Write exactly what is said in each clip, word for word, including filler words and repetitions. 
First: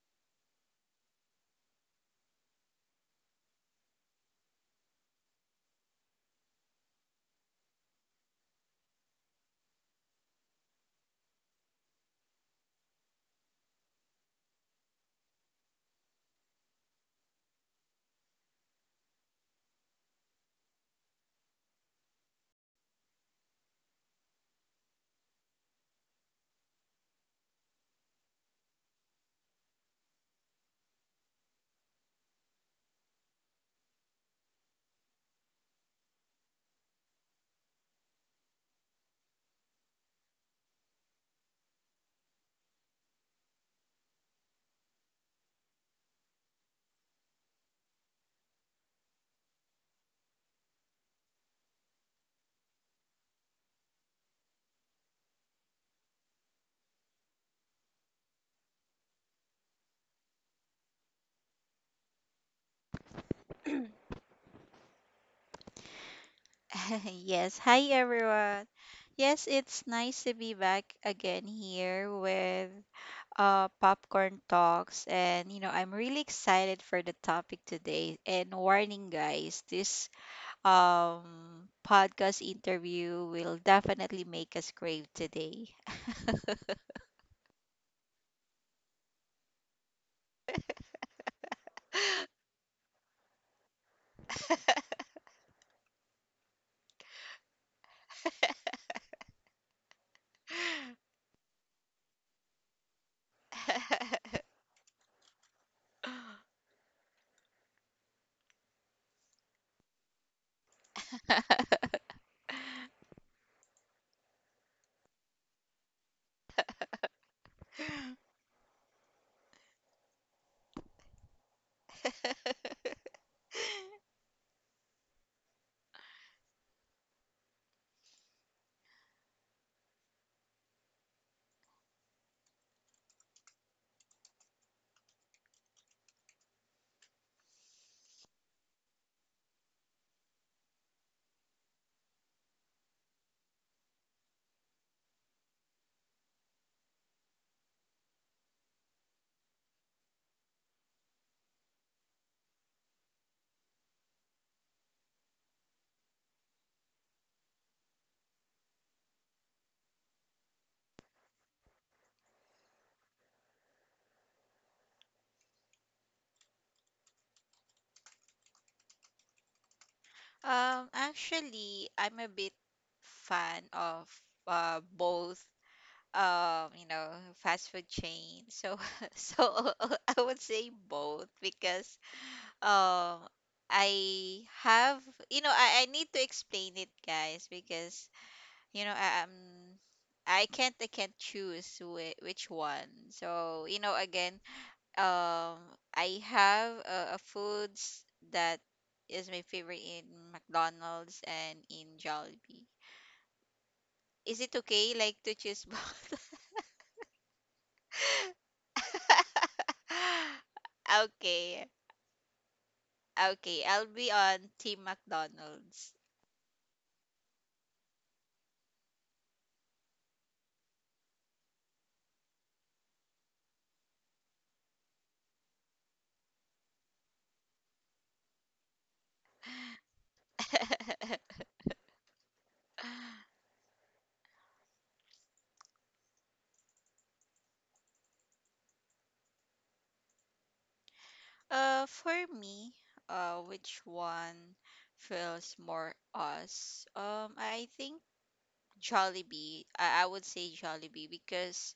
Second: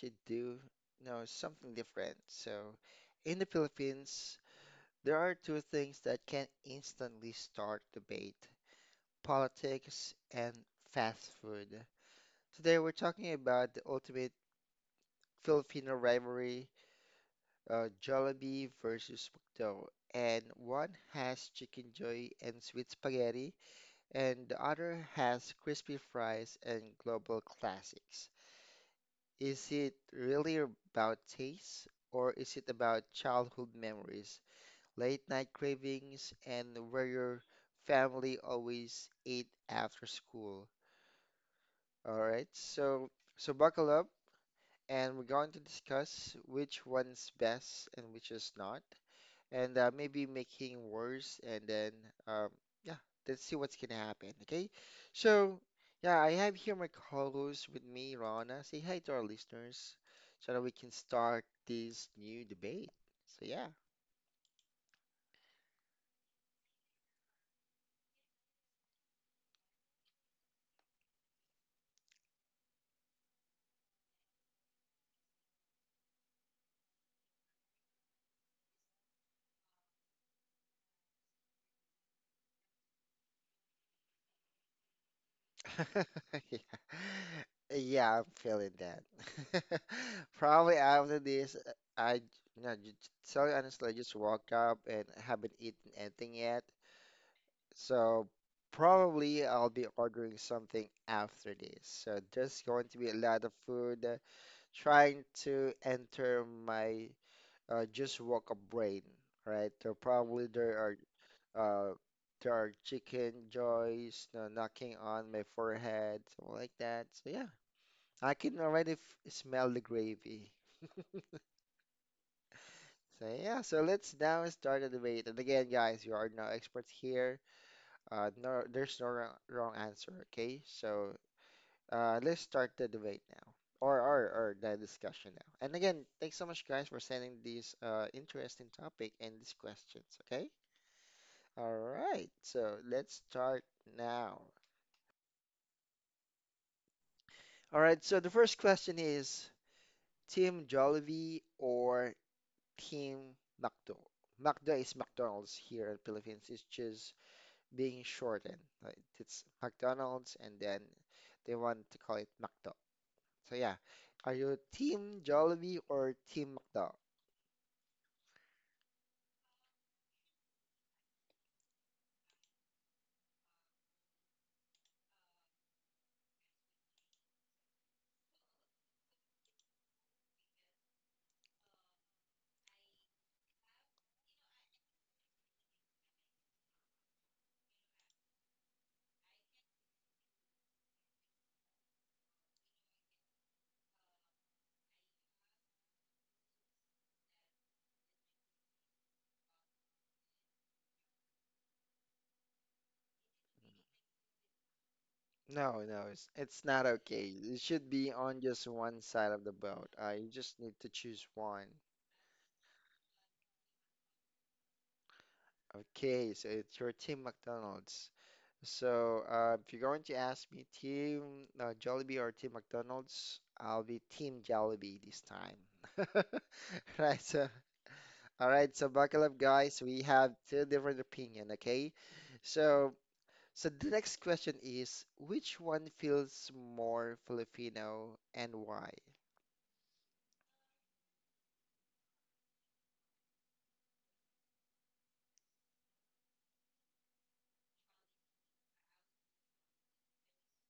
to do, you know, something different. So, in the Philippines, there are two things that can instantly start debate: politics and fast food. Today we're talking about the ultimate Filipino rivalry, uh, Jollibee versus McDo, and one has chicken joy and sweet spaghetti, and the other has crispy fries and global classics. Is it really about taste, or is it about childhood memories, late night cravings, and where your family always ate after school? All right, so so buckle up, and we're going to discuss which one's best and which is not. And uh, maybe making worse, and then um, yeah, let's see what's gonna happen. Okay, so yeah, I have here my co-host with me, rana. Say hi to our listeners so that we can start this new debate. So yeah. Yes, hi everyone. Yes, it's nice to be back again here with uh, Popcorn Talks. And, you know, I'm really excited for the topic today. And warning, guys, this um, podcast interview will definitely make us crave today. Yeah, yeah, I'm feeling that. Probably after this uh, i you know, j- j- tell you honestly, I just woke up and haven't eaten anything yet. So probably I'll be ordering something after this. So there's going to be a lot of food uh, trying to enter my uh, just woke up brain, right? So probably there are uh, there are chicken joys, you know, knocking on my forehead, something like that. So yeah, I can already f smell the gravy. So yeah, so let's now start the debate. And again, guys, you are no experts here. Uh, no, there's no wrong, wrong answer. Okay, so Uh, let's start the debate now, or, or or the discussion now. And again, thanks so much, guys, for sending these uh, interesting topic and these questions. Okay. All right. So let's start now. All right. So the first question is, Team Jollibee or Team McDo? McDo is McDonald's here in Philippines. It's just being shortened. Like it's McDonald's, and then they want to call it McDo. So yeah, are you Team Jollibee or Team McDo? Um, actually, I'm a bit fan of uh, both, um you know fast food chain, so so I would say both because, um I have, you know, i, I need to explain it, guys, because, you know, i am i can't i can't choose whi- which one. So, you know, again, um I have a, a foods that is my favorite in McDonald's and in Jollibee. Is it okay like to choose both? No, no, it's it's not okay. It should be on just one side of the boat. Uh, you Okay. just need to choose one. Okay, I'll be on Team McDonald's. Okay, so it's your Team McDonald's. So uh, if you're going to ask me Team uh, Jollibee or Team McDonald's, I'll be Team Jollibee this time. Right, so all right, so buckle up, guys. We have two different opinion. Okay, so so the next question is, which one feels more Filipino and why? Uh, for me, uh, which one feels more us? Um, I think Jollibee. I, I would say Jollibee because,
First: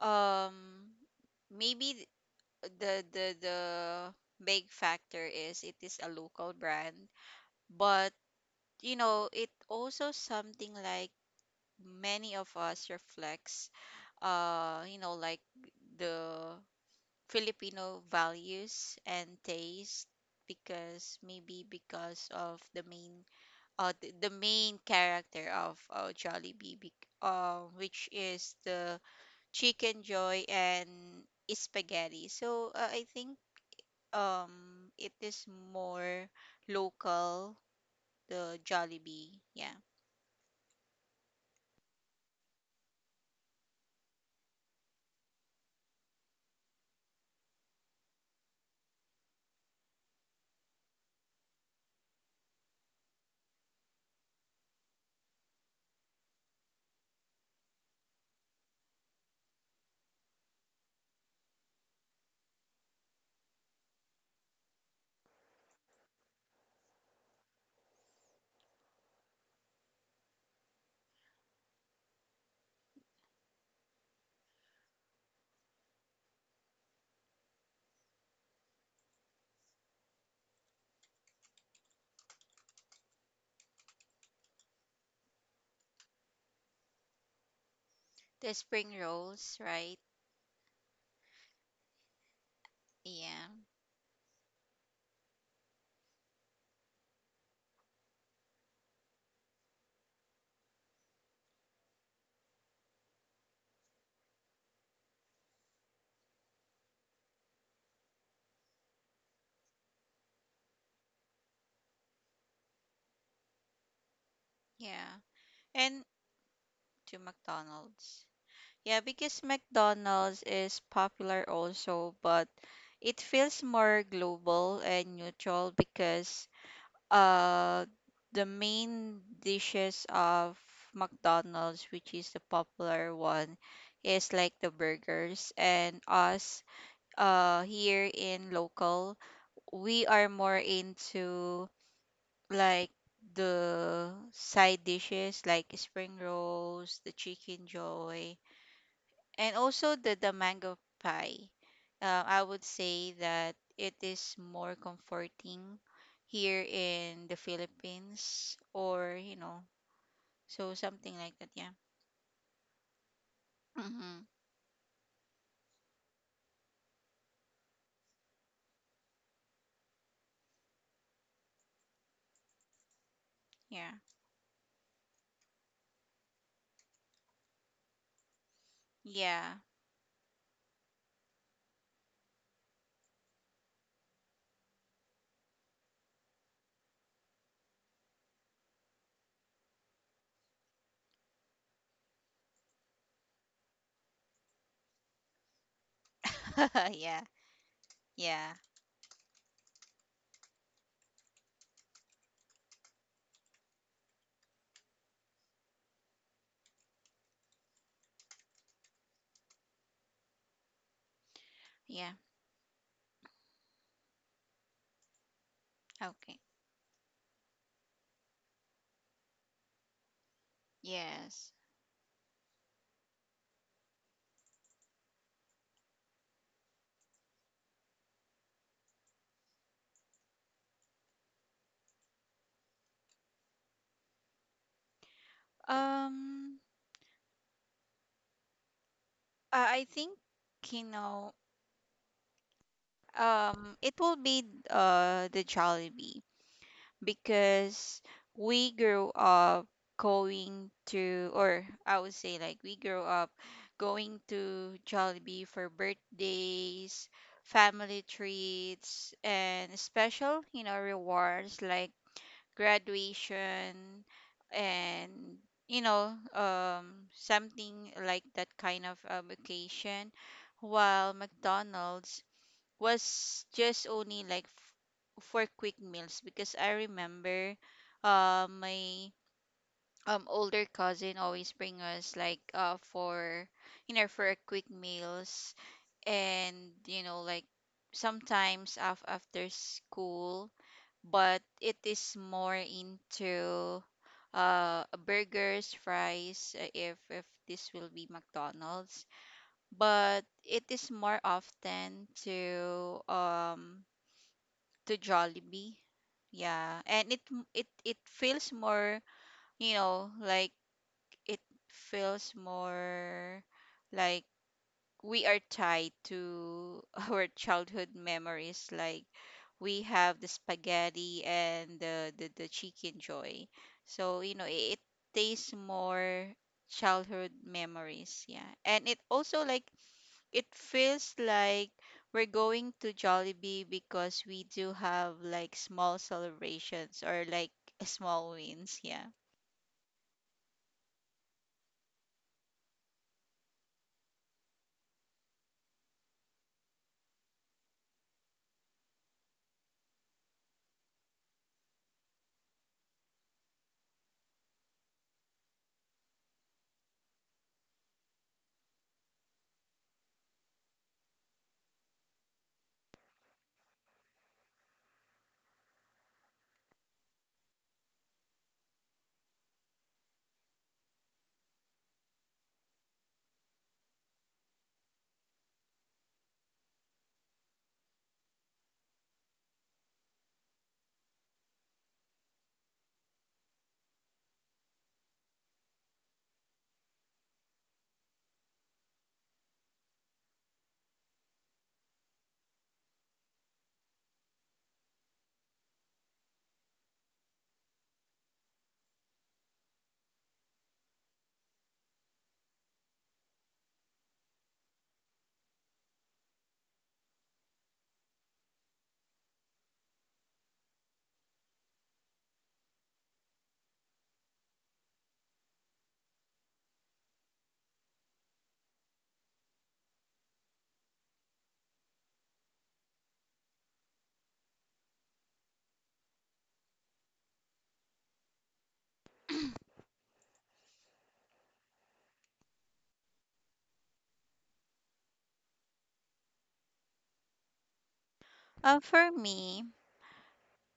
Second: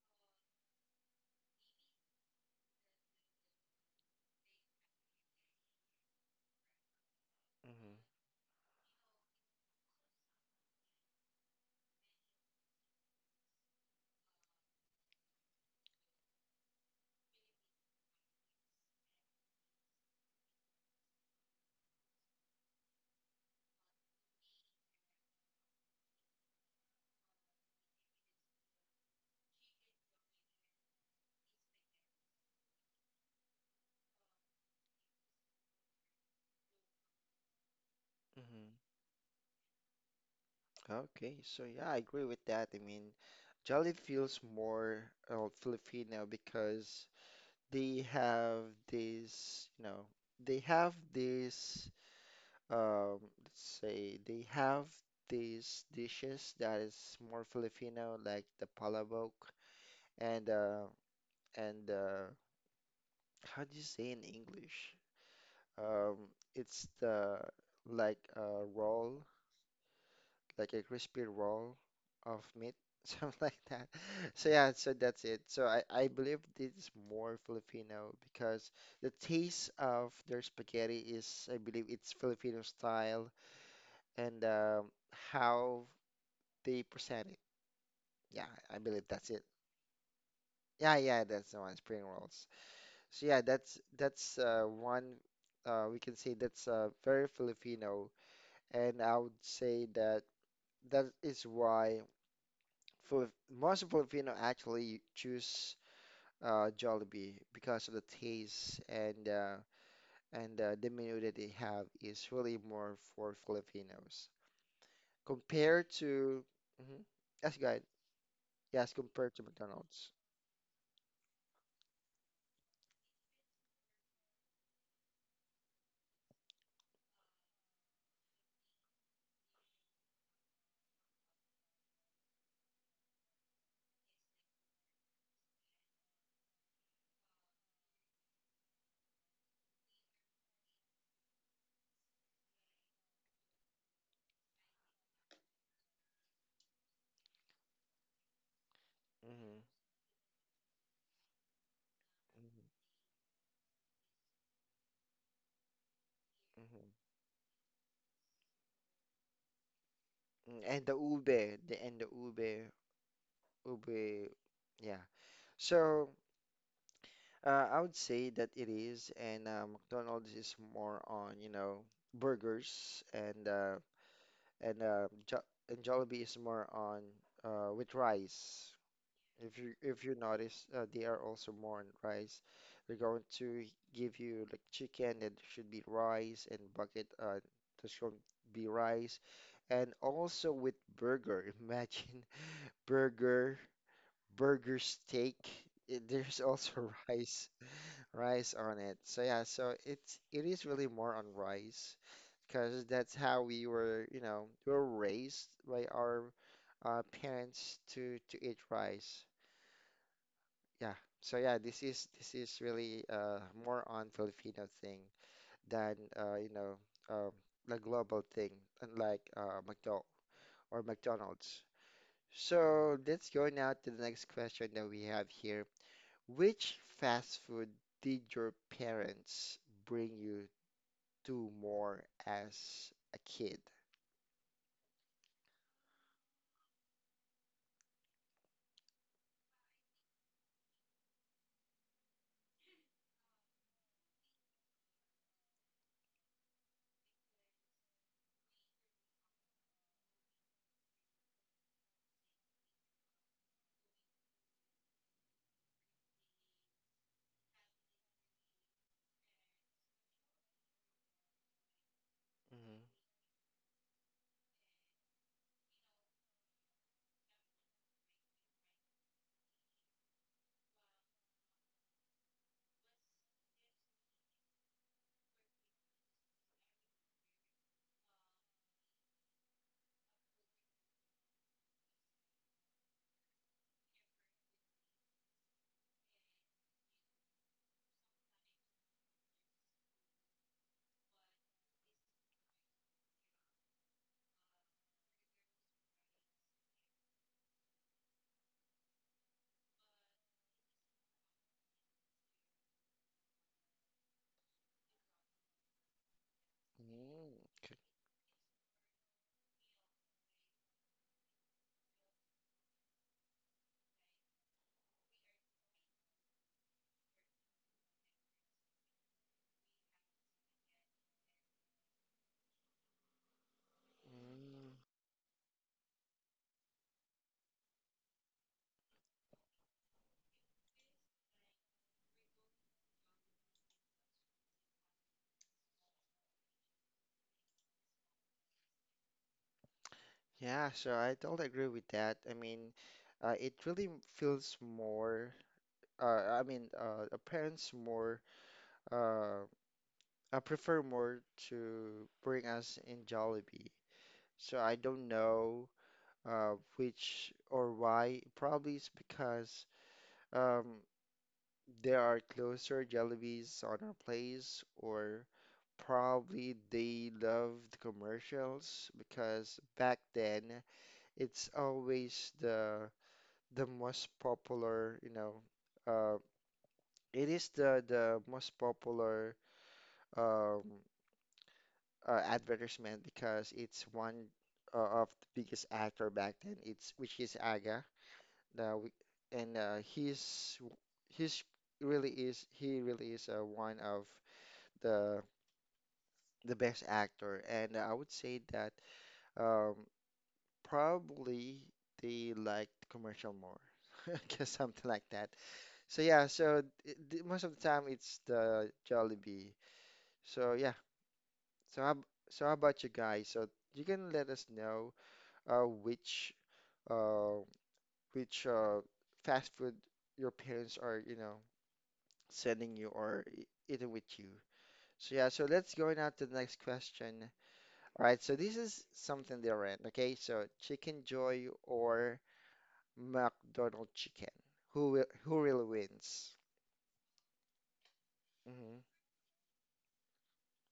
um, maybe th- the the the big factor is it is a local brand, Mhm. but you know it also something like many of us reflects, uh you know like the Filipino values and taste, because maybe because of the main, uh, the, the main character of uh, Jollibee, bec- uh, which is the chicken joy and spaghetti. So, uh, I think, um it is more local, the Mm-hmm. Jollibee. Yeah. Okay, so yeah, I agree with that. I mean, Jolly feels more uh, Filipino because they have this, you know, they have this, um, let's say, they have these dishes that is more Filipino, like the palabok and uh, and uh, how do you say in English? Um, it's the like uh, roll. Like a crispy roll of meat, something like that. So yeah, so that's it. So I, I believe this is more Filipino because the taste of their spaghetti is, I believe, it's Filipino style and um, how they present it. Yeah, The I spring believe that's it. rolls, right? Yeah, yeah, that's the one, spring rolls. So yeah, Yeah. that's that's uh, one, uh, we can say that's uh, very Filipino, and I would say that that is why. Fili- most Filipino actually choose uh, Jollibee because of the taste, and uh, and uh, the menu that they have is really more for Filipinos Yeah. compared And to hmm to yes, guys. McDonald's. Yes, Yeah, compared because to McDonald's. McDonald's is popular also, but it feels more global and neutral because, uh the main dishes of McDonald's, which is the popular one, is like the burgers. And us, uh here in local, we are more into like the side dishes like spring rolls, the chicken joy, and hmm also the the mango pie. Uh, I would hmm say that it is more comforting here in the Philippines, or you know, hmm so And the something like ube, that. Yeah. the and the ube, Mm-hmm. ube, yeah. So uh, I would say that it is, and uh, McDonald's is more on, you know, burgers, and uh, Yeah. and uh, jo and Jollibee is more on uh, with rice. Yeah. If you if you notice, uh, they are also more on rice. They're going to give you like chicken that should be rice, and bucket uh, that's going to be rice, and also with burger. Imagine burger, burger steak. eh, There's also Yeah. rice Yeah. rice on it. So yeah, so it's it is really more on rice, because that's how we were, you know, we were raised by our uh, parents to to eat rice. Yeah. So yeah, this is Yeah. this is really uh, more on Filipino thing than uh, Okay. you know um, the global thing, unlike uh, McDo or Yes. McDonald's. So let's go now to the next question that we have here. Which fast food did your parents bring you do more as a kid? Um. I I think, you know. Um. It will be uh the Jollibee because we grew up going to, or I would say, like, we grew up going to Jollibee for birthdays, family treats, and special, you know, rewards like Mhm. graduation and, you know, um something like that kind of um, occasion, while McDonald's was just only like f- for quick meals, because I remember, uh, my um older cousin always bring us like uh for, you know, for a quick meals. And, you know, like, sometimes af- after school. But it is more into uh burgers, fries, uh, if if this will be McDonald's. But it is more often to um to Jollibee. Yeah, and it Mm. m- it Okay. it feels more, you know, like, it feels more like we are tied to our childhood memories. Like, we have the spaghetti and the the, the chicken joy. So, you know, it, it Mm. tastes more childhood memories. Yeah, and it also like it feels like we're going to Jollibee because we do have like small celebrations or like small wins. Yeah. Yeah, so I totally agree with that. I mean, uh, it really feels more, uh, I mean, uh, uh, parents more, uh, I prefer more to bring us in Jollibee. So I don't know uh, which or why. Probably it's because um, there are closer Jollibees on our place, or probably they loved commercials because back then it's always the the most popular, you know, uh, it is the the most popular, um, uh, advertisement because it's one uh, of the biggest actor back then. It's which is Aga, the, w- and uh, he's he's really is he really is uh, one of the the best actor, and I would say that. Um, Probably they liked commercial more. I guess something like that. So yeah, so it, the- most of the time it's the Jollibee. So yeah, so how, ab- so how about you guys? So you can let us know uh, which uh, which uh, fast food your parents are, you know, sending you or e- eating with you. So yeah, so let's go now to the next question. All right, so this is something different, okay? So Chicken Joy or McDonald chicken. Who will who really wins? Um, hmm for me,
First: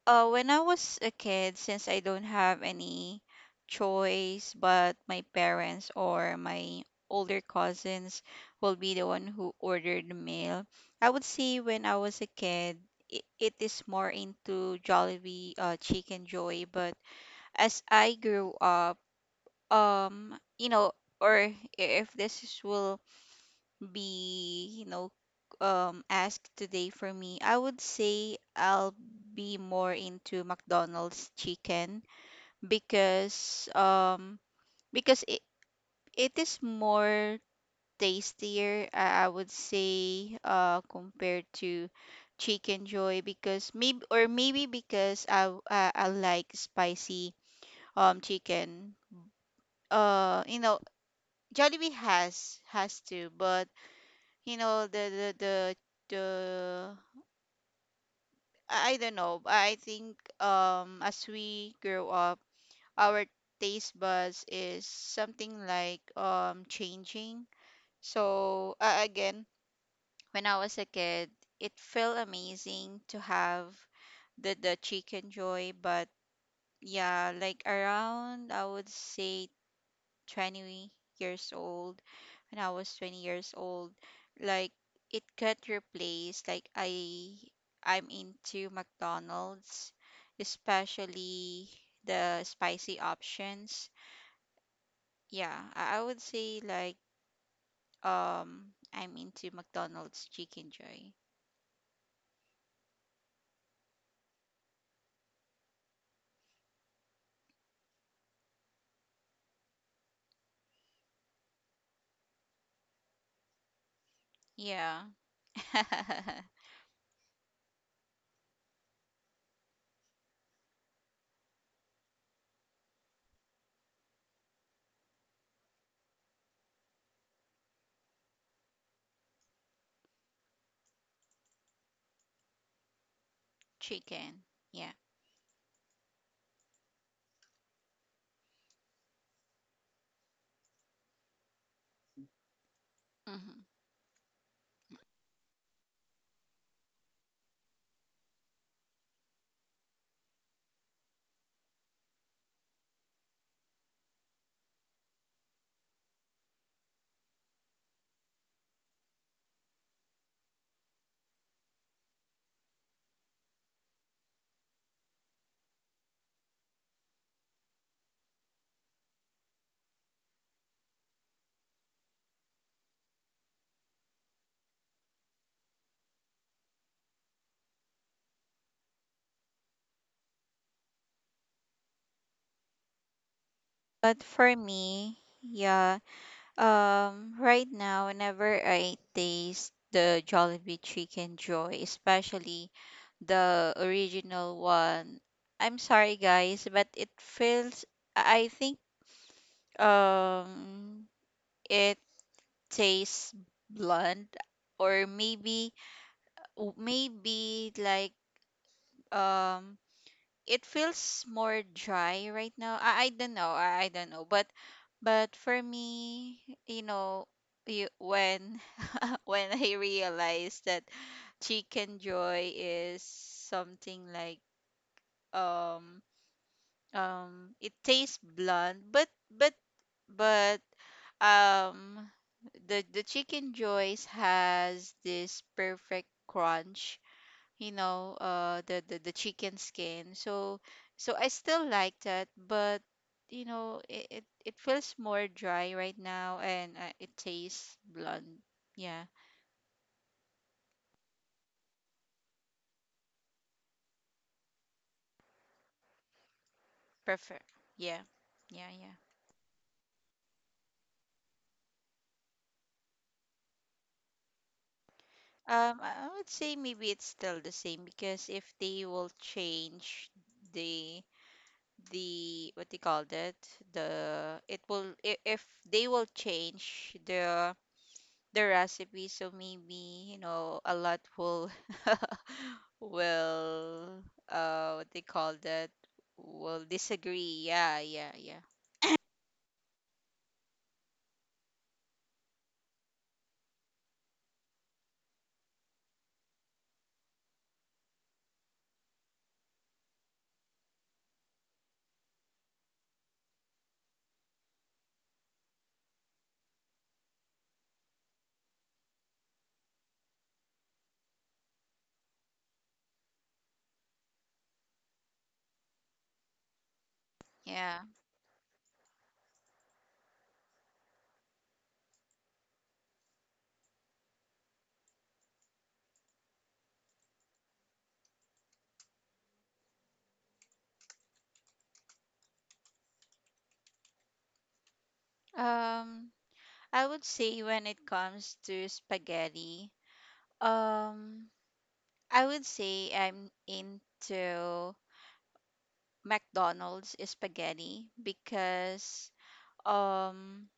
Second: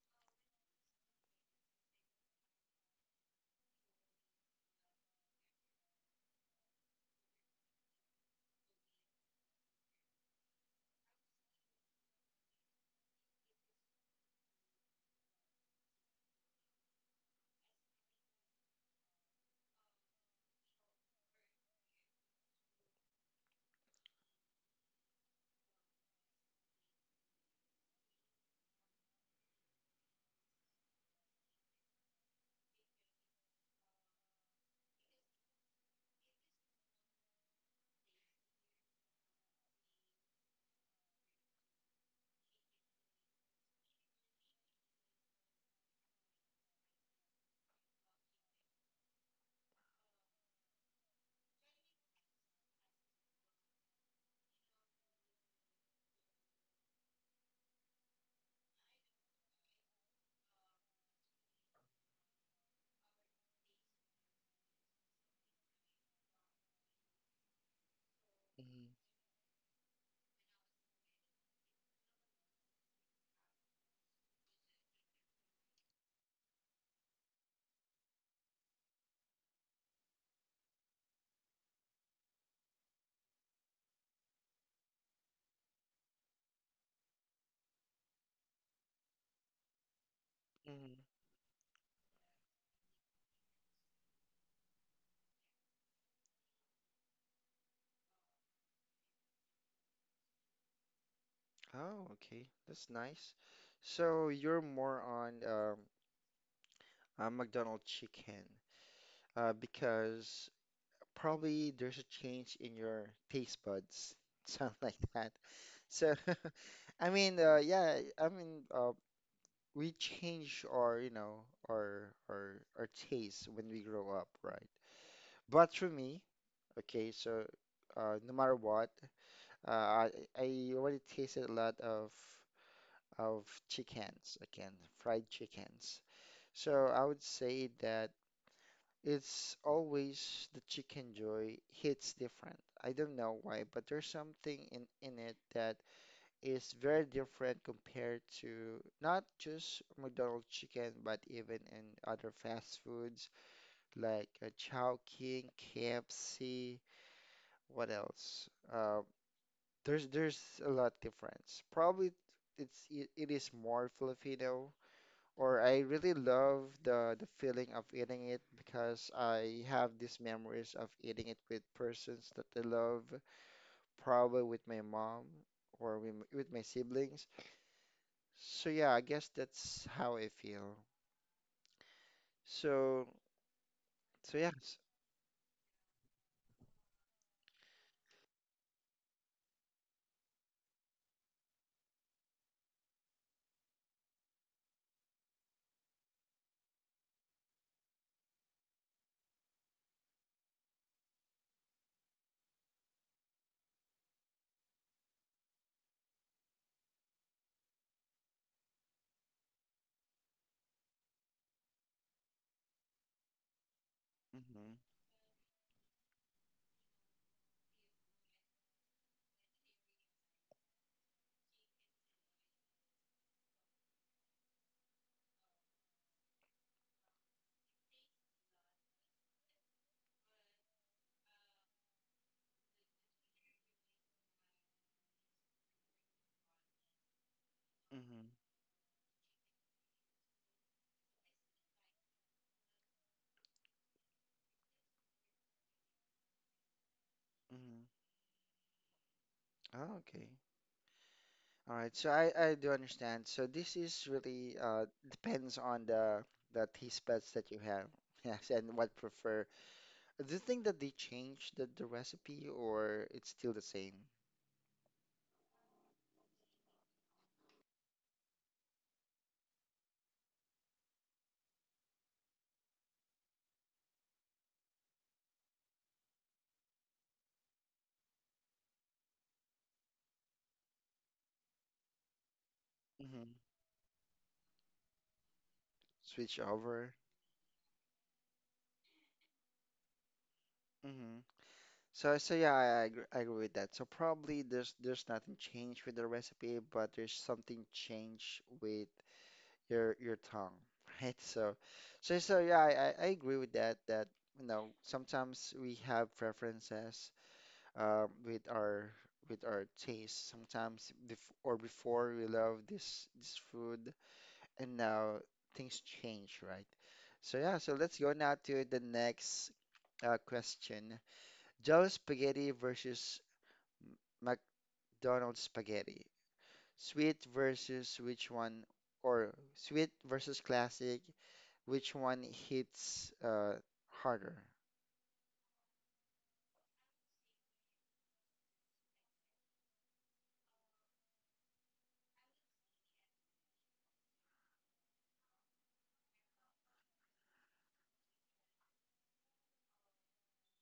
uh, when I was a kid, since I don't have any choice, but my parents or my older cousins will be the one who ordered the meal. I would say when I was a kid, it, it is more into Jollibee, uh, Chicken Joy. But as I grew up, um you know or i- if this is- will be, you know, um asked today, for me, I would say I'll be more into McDonald's chicken because, um because it, it is more tastier, i I would say, uh, compared to chicken joy, because maybe, or maybe because i i, I like spicy um chicken. uh you know Jollibee has has to, but you know the the the the I I don't know. I think um as we grow up, our taste buds is something like um changing. So, Mhm. uh, again, when I was a kid, it felt amazing to have the the chicken joy. But yeah, like, around I would say twenty years old, when I was twenty years old, like, it got replaced. Like, I I'm into McDonald's, Mhm. especially the spicy options. Yeah, I, I would say like um I'm into McDonald's chicken joy. Oh, okay. That's nice. So you're more on um, uh, McDonald's chicken uh, because probably there's a change in your taste buds, something like Yeah. that. So, I mean, uh, yeah, I mean, uh, we change our, you know, our our our taste when we grow up, right? But for me, okay, so uh, no matter what. Uh, I, I already tasted a lot of of chickens Chicken. again, Yeah. fried chickens. So I would say that it's always the chicken joy hits different. I don't know hmm why, but there's something in in it that is very different compared to not just McDonald's chicken, but even in other fast foods like uh, Chowking, K F C. What else? Uh, There's there's a lot difference. Probably it's it, it is more Filipino, or I really love the the feeling of eating it because I have these memories of eating it with persons that I love, probably with my mom or with, m- with my siblings. So yeah, I guess that's how I feel. So But so for yes. me, yeah, um, right now, whenever I taste the Jollibee Chicken Joy, especially the original one, I'm sorry guys, but it feels, I I think, um, it tastes blunt, or maybe, w- maybe like, um, it feels more dry right now. I, I don't know, I, I don't know, but, Mm-hmm, but for me, you know, you when when I realized that chicken joy is something like um um it tastes blunt, but but but um the the chicken joys has this perfect crunch, you know, mm-hmm, uh the, the the chicken skin. So so I still like that, but you know it it, it feels more dry right now. And, uh, it tastes mm-hmm. blunt. Yeah. Oh, okay. All right, so I, I do understand. So this is really uh, depends on the the taste buds Prefer. that you have, Yeah. yes, Yeah, and yeah. what prefer. Do you think that they change the, the recipe or it's still the same? Um, I I would say maybe it's still the same, because if they will change the the what they call that the it will i- if they will change the the recipe, so maybe, you know, a lot will hmm will, uh, what they call that, Switch will over. disagree. Yeah, yeah, yeah. hmm So so yeah, I, I agree, I agree with that. So probably there's there's nothing changed with the recipe, but there's something changed with your your tongue, right? So so so yeah, I, I I agree with that. That you know sometimes we have preferences um, with our with our taste. Sometimes bef or before we love this this food, and now things change, right? So yeah, so Yeah. let's go now to the next uh, question: Jello spaghetti versus M- McDonald's spaghetti. Sweet versus which one, or sweet versus classic, which one hits uh, harder? um I would say when it comes to spaghetti, um, I would say I'm into McDonald's spaghetti because, um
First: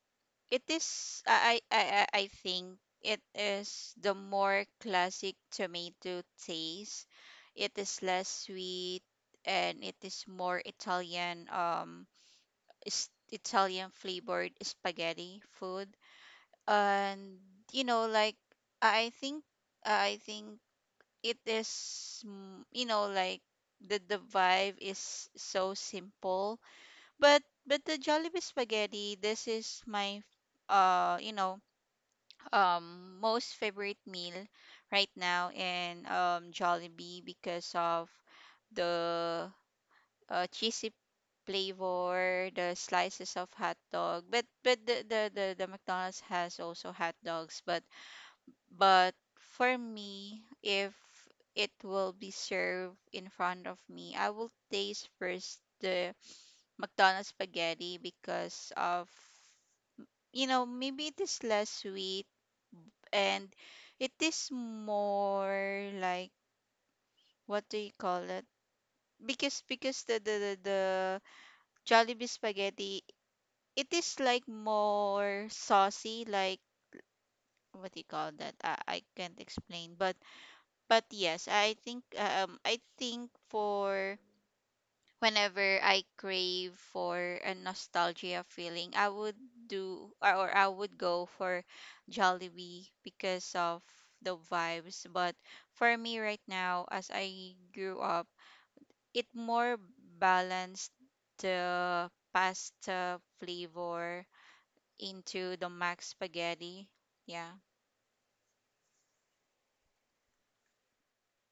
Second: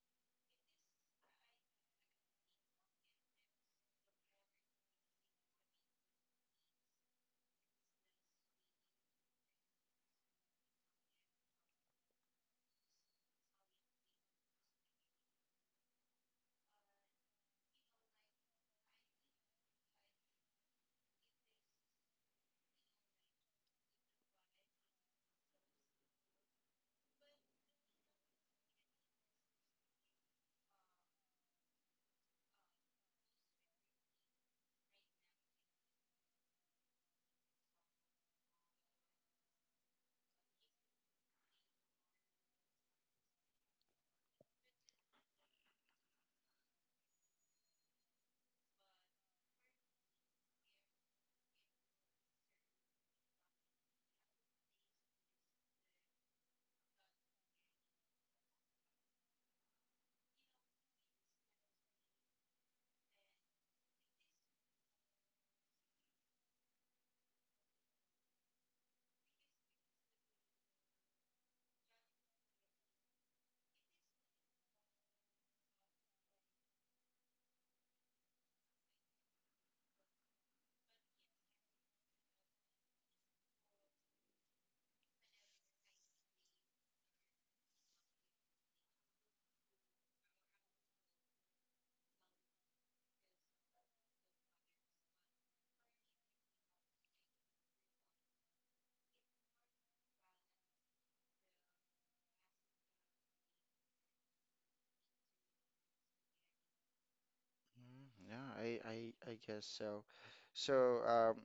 it is, I I I I I think it is the more classic tomato taste. It is less sweet, and it is more Italian, um is Italian flavored spaghetti food. And you know like I I think I think it is, mm, you know, like, the the vibe is so simple. but but the Jollibee spaghetti, this is my, uh you know um most favorite meal right now in, um Jollibee, because of the, uh, cheesy flavor, the slices of hot dog. but but the, the the the McDonald's has also hot dogs. but but for me, if it will be served in front of me, I will taste first the McDonald's spaghetti because of, you know, maybe it is less sweet and it is more like, what do you call it? Because because the the the, the Jollibee spaghetti, it is like more saucy, like, what do you call that? I, I can't explain, but but yes, I think, um I think for whenever I crave for a nostalgia feeling, I would do, or, or I would go for Jollibee because of the vibes. But for me right now, as I grew up, it more balanced the pasta flavor into the mac spaghetti. Yeah. Mm, yeah, I, I, I guess so. So, um,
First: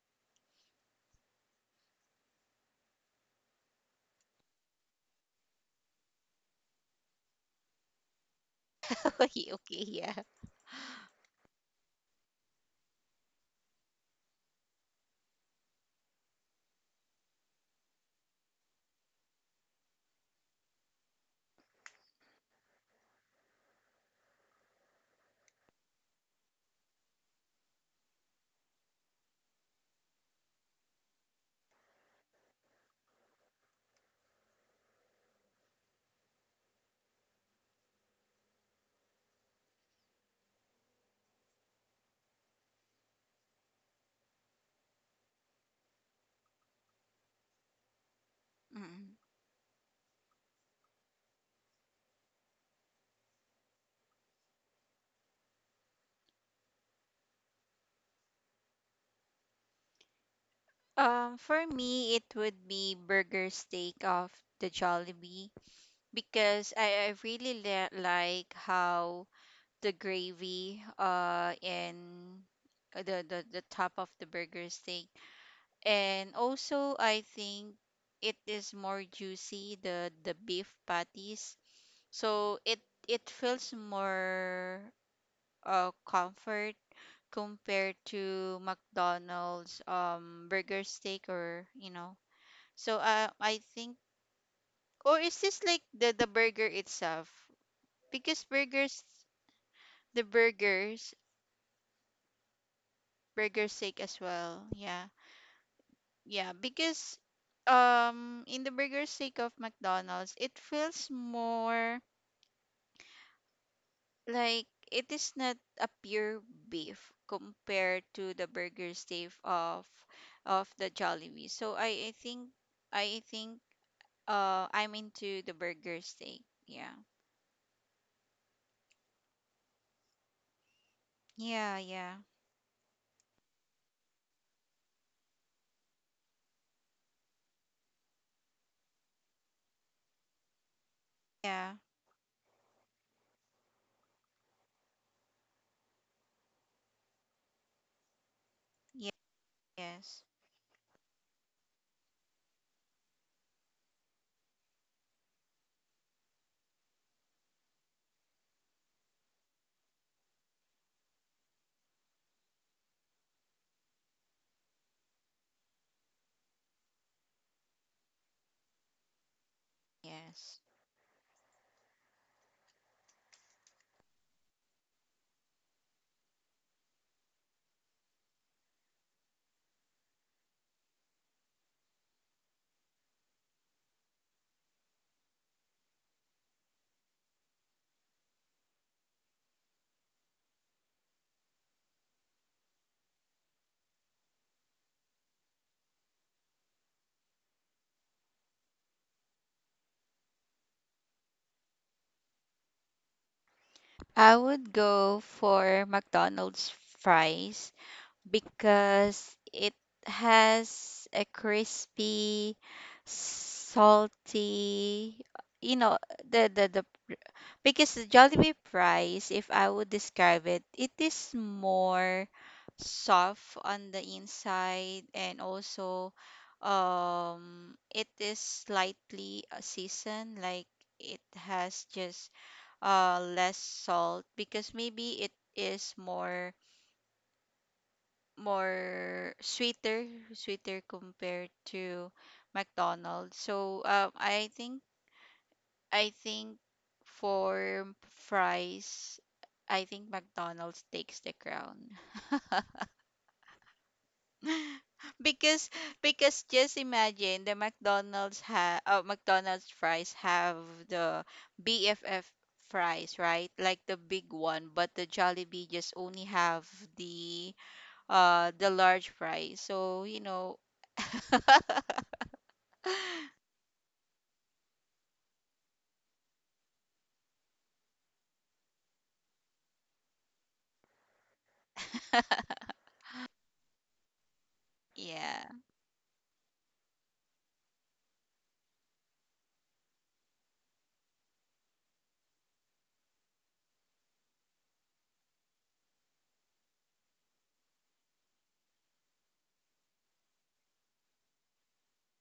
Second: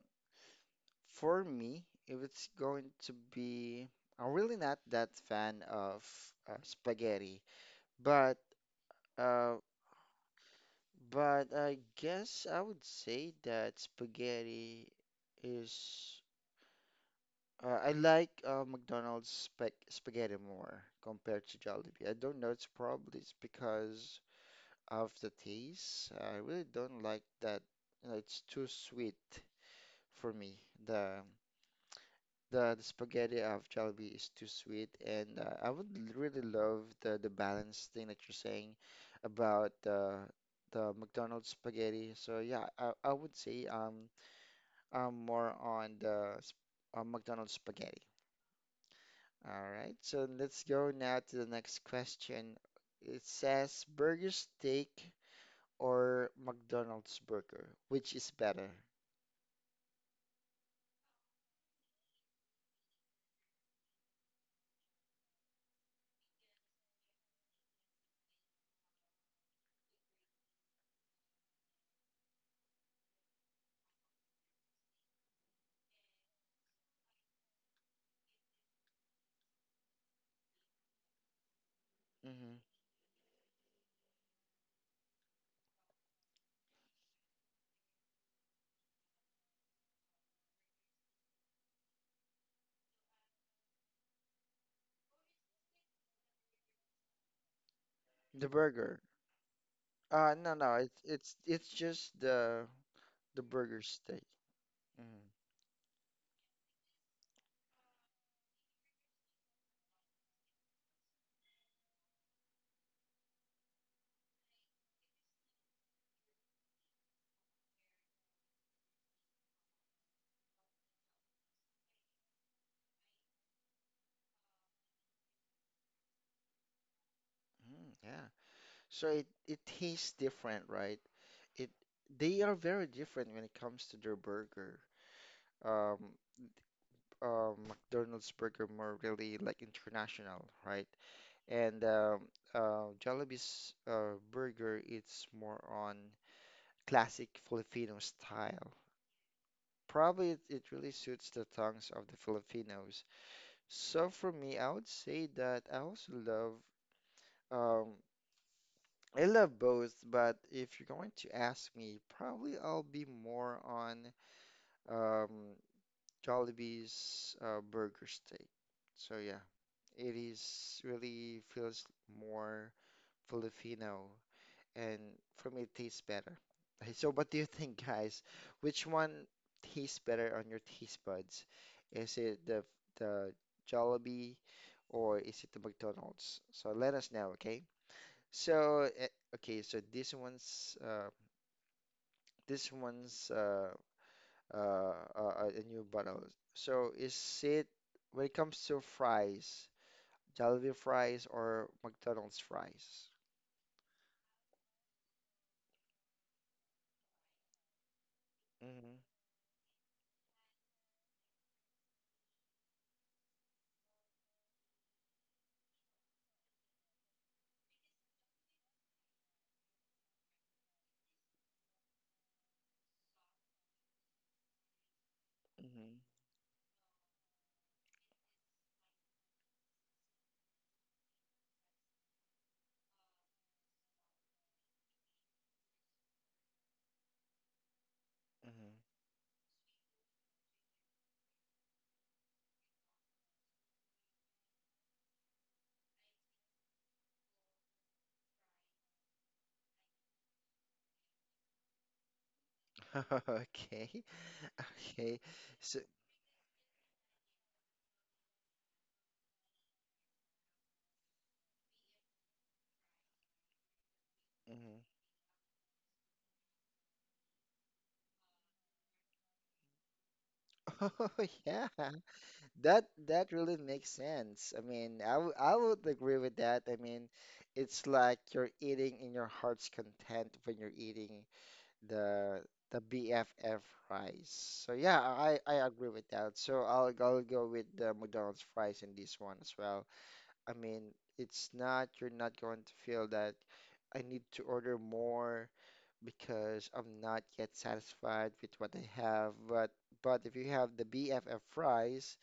for me, if it's going to be, I'm really not that fan of uh, spaghetti, but Okay, uh, okay, yeah. but I guess I would say that spaghetti is. Uh, I like uh, McDonald's spag spaghetti more compared to Jollibee. I don't know. It's probably it's because of the taste. I really don't like that. You know, it's too sweet for me. The the, the spaghetti of Jollibee is too sweet, and uh, I would l- really love the the balance thing that you're saying about the the McDonald's spaghetti. So yeah, I, I would say um I'm more on the sp- uh, McDonald's spaghetti. Mm. All right, so let's go now to the next question. It says burger steak or McDonald's burger, which is better? Um, for me, it would be burger steak of the Jollibee, because I, I really li- like how the gravy uh and, uh, the, the the top of the burger steak. And also I think it is more juicy, the the beef patties, so hmm it it feels more, uh, comfort, compared to McDonald's, um burger steak or, you know. So, uh, I think, or is this like the the burger itself? Because The burger. burgers, the Uh, no, no, it's burgers, it's it's just the the burger burger steak as steak. well. Yeah, Mm, yeah. Because, um, in the burger steak of McDonald's, it feels more like it is not a pure beef compared to the burger steak of of the Jollibee. So, I, I think I think, uh, I'm into the burger steak. Yeah, mm, yeah. So it, it tastes different, right? It yeah, yeah, They are very different when it comes to their burger. Um, um, McDonald's burger more really like international, right? yeah. And um, uh, Jollibee's uh, burger, it's more on classic Filipino style. Yes. Probably it, it really suits the tongues of the Filipinos. So for me, I would say that I also love. um. I love both, but if you're going to ask me, probably I'll be more on um, Jollibee's uh, burger steak. So yeah, it Yes. is really feels more Filipino, and for me, it tastes better. So what do you think, guys? Which one tastes better on your taste buds? Is it the the Jollibee or is it the McDonald's? So let us know, okay? So, eh, okay, so this one's. Uh, This one's uh, uh, uh, uh, a new bottle. So is it, when it comes to fries, Jollibee fries or McDonald's fries? I would go for McDonald's fries Mm-hmm. because it has a crispy, salty, you know, the the the because the Jollibee fries, if I would describe it, it is more soft on the inside. And also, um it is slightly, uh, seasoned like it has just, uh, less salt, because maybe it is more, more sweeter, sweeter compared to McDonald's. So, um, I think I think for fries, I think McDonald's takes the crown. Mm-hmm. Mm-hmm. Okay, okay. Because, So because just imagine the McDonald's ha uh, McDonald's fries have the B F F fries, right? Like the big one. hmm But the Jollibee just only have the uh the large fries. So, you know. Oh yeah, that that really makes sense. I mean, I w- I would agree with that. I mean, it's like you're eating in your heart's content when you're eating the the B F F fries. So yeah, I Yeah. I agree with that. So I'll I'll go with the McDonald's fries in this one as well. I mean, it's not you're not going to feel that I need to order more because I'm not yet satisfied with what I have. But but if you have the B F F fries,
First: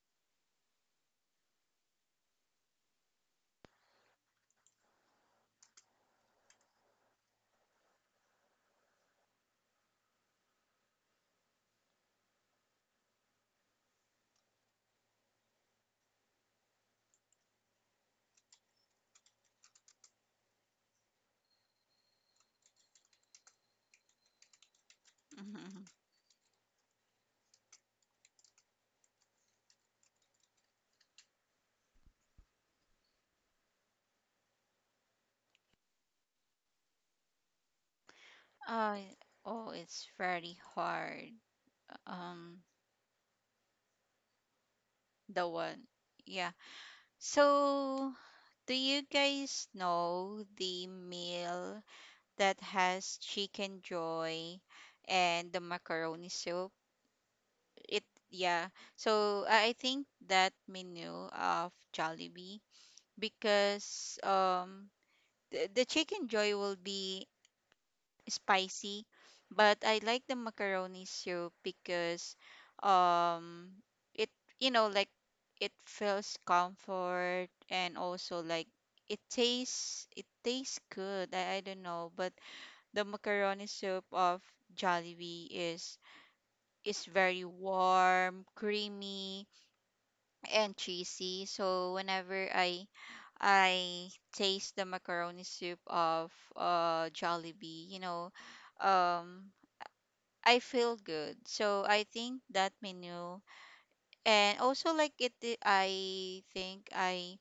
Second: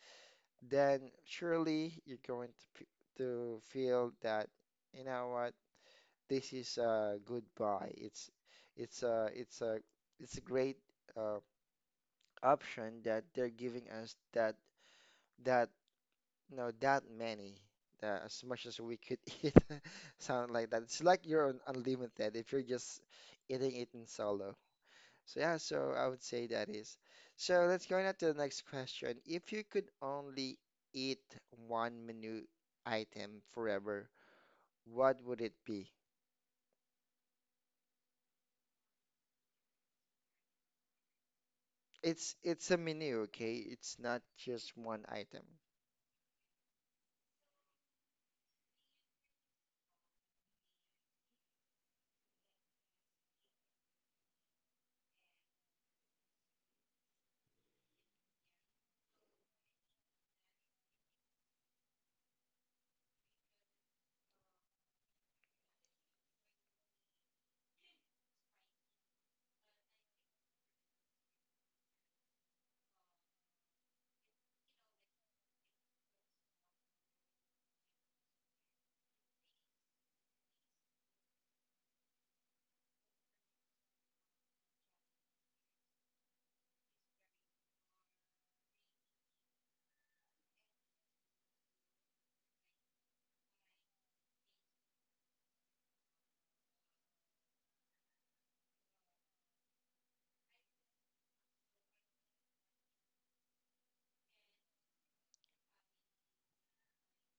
then surely you're going to f- to feel that, you know what, this is a good buy. It's it's a it's a it's a great uh, option that they're giving us that that you know, that many, uh, as much as we could eat. Sound like that. It's like you're on unlimited if you're just eating it in solo. So yeah, so I would say that is. So let's go on to the next question. If you could only eat one menu item forever, what would it be? Uh, oh, it's very hard. It's Um, it's a menu, okay? It's not just one item. the one. Yeah. So, do you guys know the meal that has chicken joy and the macaroni soup? It, yeah. So, I I think that menu of Jollibee because, um the, the chicken joy will be spicy, but I like the macaroni soup because, um it you know like it feels comfort. And also like, it tastes it tastes good. I, I don't know, but the macaroni soup of Jollibee is is very warm, creamy, and cheesy. So whenever I I taste the macaroni soup of, uh Jollibee, you know, um I feel good. So I think that menu, and also like it i- I think I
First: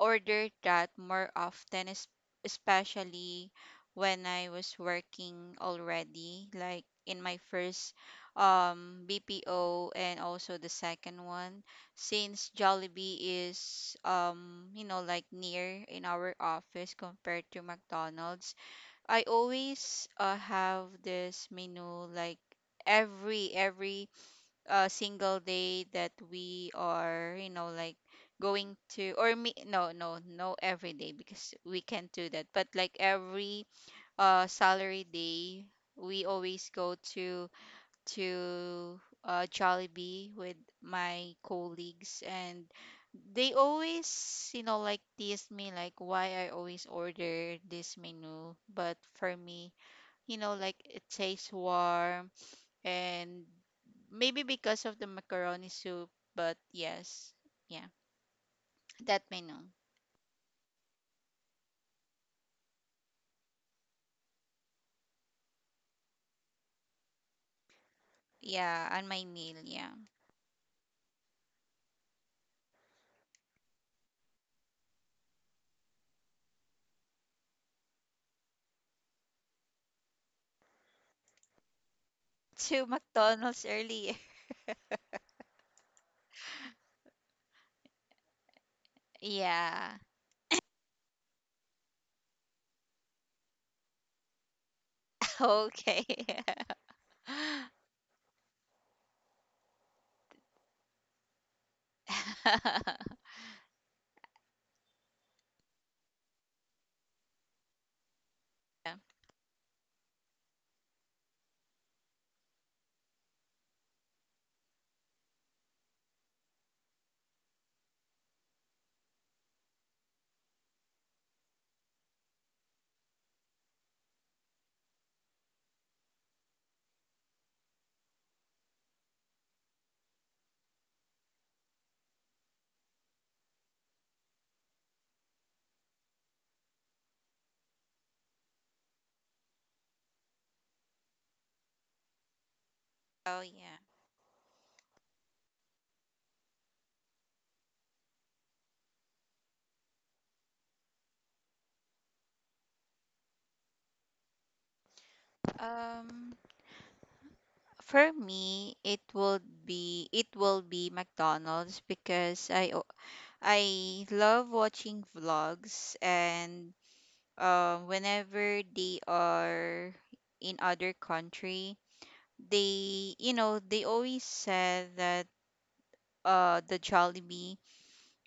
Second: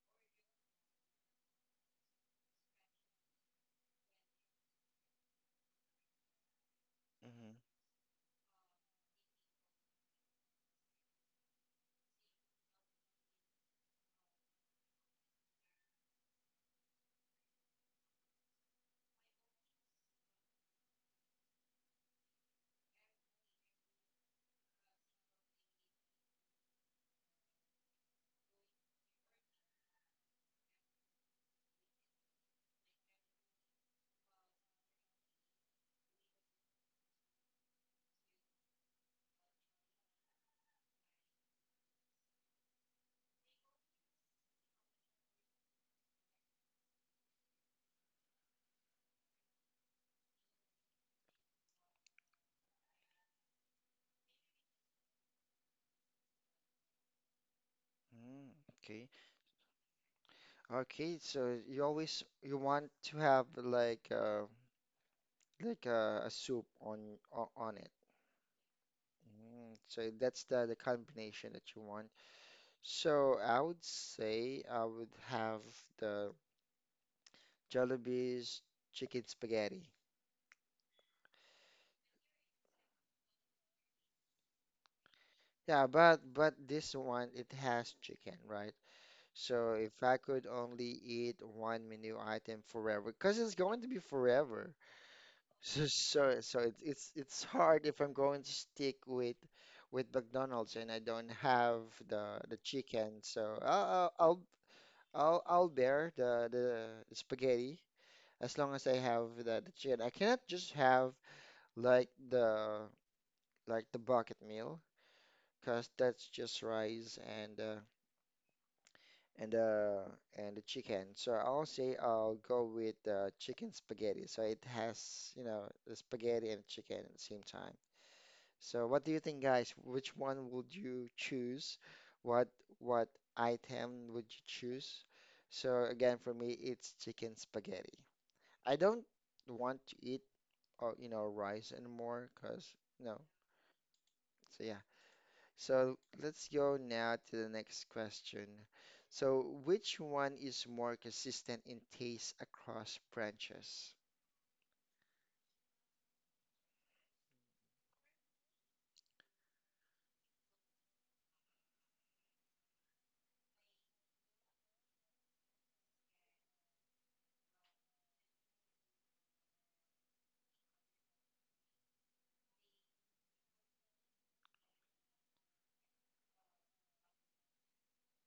order that more often es- especially when I was working already, like in my Mm-hmm. first um B P O, and also the second one. Since Jollibee is, um you know, like near in our office compared to McDonald's, I always uh, have this menu like every every uh, single day that we are, you know, like going to, or me no no no every day, because we can't do that, but like every uh salary day we always go to to uh Jollibee with my colleagues, and they always, you know, like tease me like why I always order this menu. But for me, you know, like it tastes warm, and maybe because of the macaroni soup, but yes, yeah, Mm, okay. that menu. Okay, so you always, you want to have like uh like a, a soup on o- on it. Yeah, on my meal, Mm, yeah. so that's the the combination that you want. So I would say I would have the Jollibee's chicken spaghetti. To McDonald's earlier. Yeah, but but this one it has chicken, right? So if Yeah. I could only eat one menu item forever, because it's going to be forever. So Okay. so so it's it's it's hard if I'm going to stick with with McDonald's and I don't have the the Yeah. chicken. So I'll I'll I'll, I'll bear the, the the spaghetti as long as I have the, the chicken. I cannot just have like the, like the bucket meal because that's just rice and uh, and uh and the chicken. So I'll say I'll go with uh, chicken spaghetti. So it has, you know, the spaghetti and chicken at the same time. So what do you think, guys? Which one would you choose? What what item would you choose? So again, for me, it's chicken spaghetti. I don't want to eat, uh, you know, rice anymore because no. Oh yeah. So yeah, so let's go now to the next question. So, which one is more consistent in taste across branches? Um, for me, it would be it will be McDonald's, because I o- I love watching vlogs, and um, whenever they are in other country, they, you know, they always said that uh the Jollibee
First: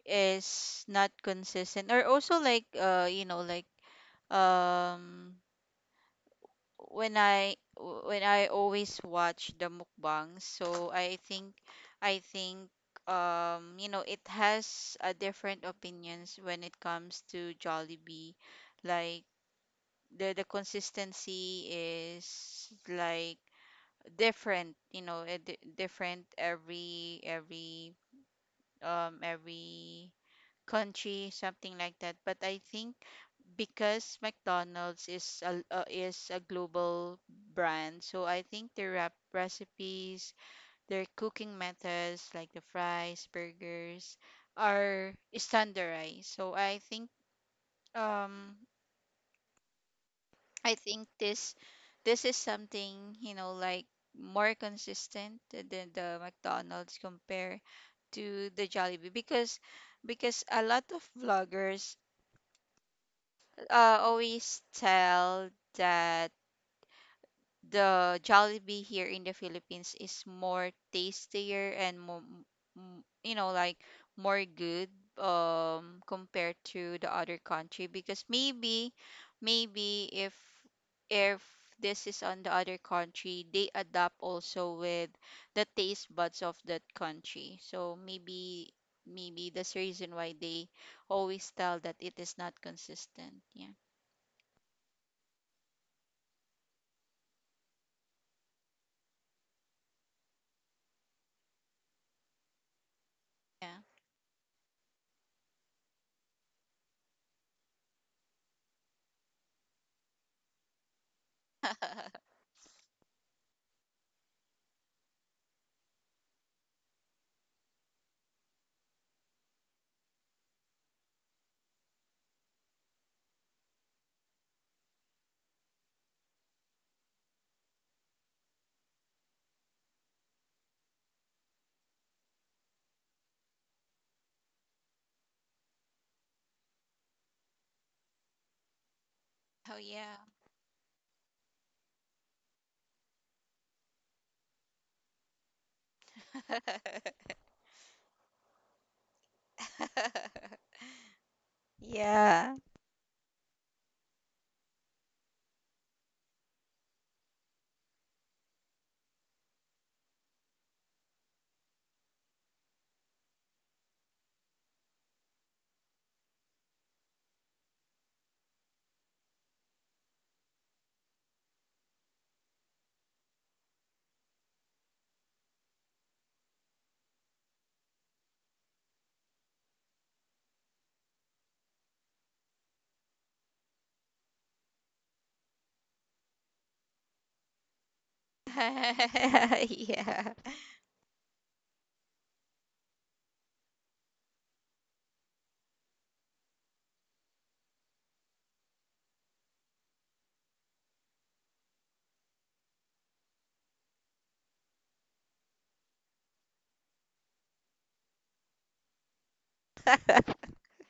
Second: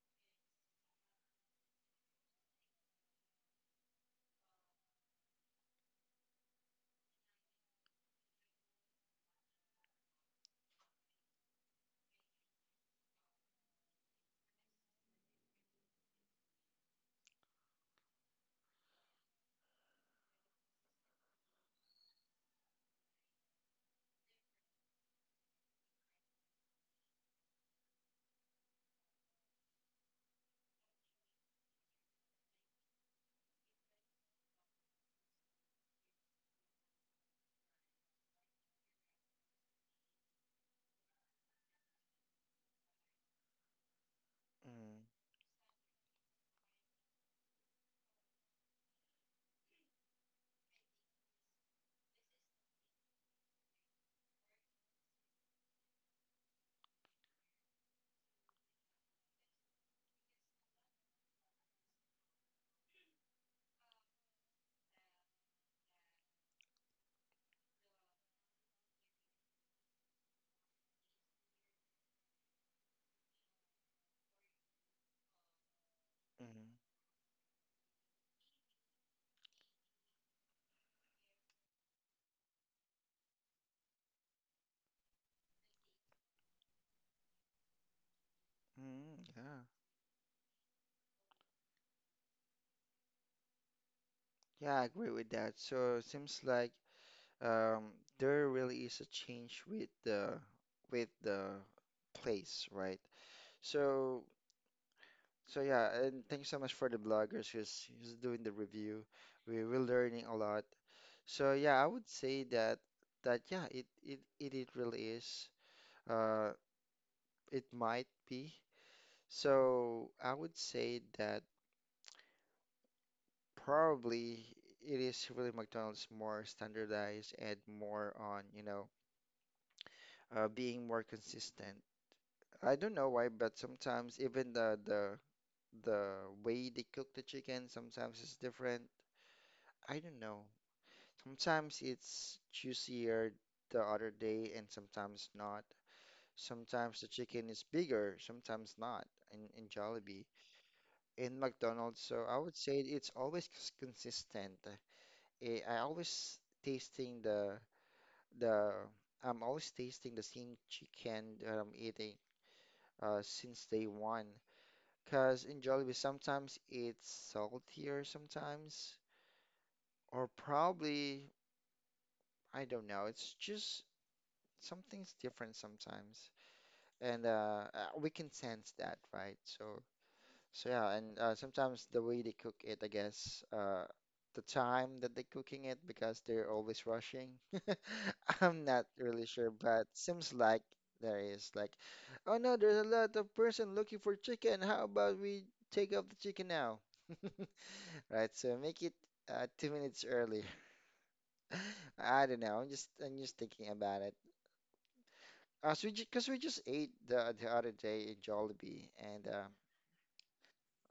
is not consistent, or also like, uh you know, like, um when I w- when I always watch the mukbangs. So I think I think um you know, it has a different opinions when it comes to Jollibee, like the the consistency is like different, you know, eh, di- different every every um every country, something like that. But I think because McDonald's is a uh, is a global brand, so I think their rep- recipes their cooking methods, like the fries, burgers, Mm, are standardized. So I think, um I think this this is something, you know, like more consistent than the McDonald's, compare to the Jollibee, because because a lot of vloggers uh, always tell that the Jollibee here in the Philippines is more tastier and more, m- you know, like more good, um compared mm, to the other country, because maybe maybe if if this is on the other country, they adapt also with the taste buds of that country. So maybe mm, maybe yeah. that's the reason why they always tell that it is not consistent, yeah. Yeah, I agree with that. So it seems like, um, there really is a change with the with the place, right? Yeah. So so yeah, and thanks so much for the bloggers who's who's doing the review. We we're learning a lot. So yeah, I would say that that yeah, it it it, it really is. Uh, it might be. So I would say that probably it is really McDonald's, more standardized and more on, you know, uh, being more consistent. I don't know why, but sometimes even the the the way they cook the chicken sometimes is different. I don't Oh know. Sometimes it's juicier the other day and sometimes not. yeah. Sometimes the chicken is bigger, sometimes not, in, in Jollibee. In McDonald's, so I would Yeah. say it's always cons- consistent. Eh, I always tasting the the I'm always tasting the same chicken that I'm eating uh, since day one. Cause in Jollibee sometimes it's saltier, sometimes, or probably I don't know. It's just something's different sometimes, and uh, uh, we can sense that, right? So so yeah, and uh, sometimes the way they cook it, I guess, uh, the time that they're cooking it, because they're always rushing. I'm not really sure, but seems Yeah. like there is like, oh no, there's a lot of person looking for chicken. How about we take off the chicken now? Right, so make it uh, two minutes early. I don't know. I'm just I'm just thinking about it. Uh, so we, because we just ate the the other day in Jollibee, and uh,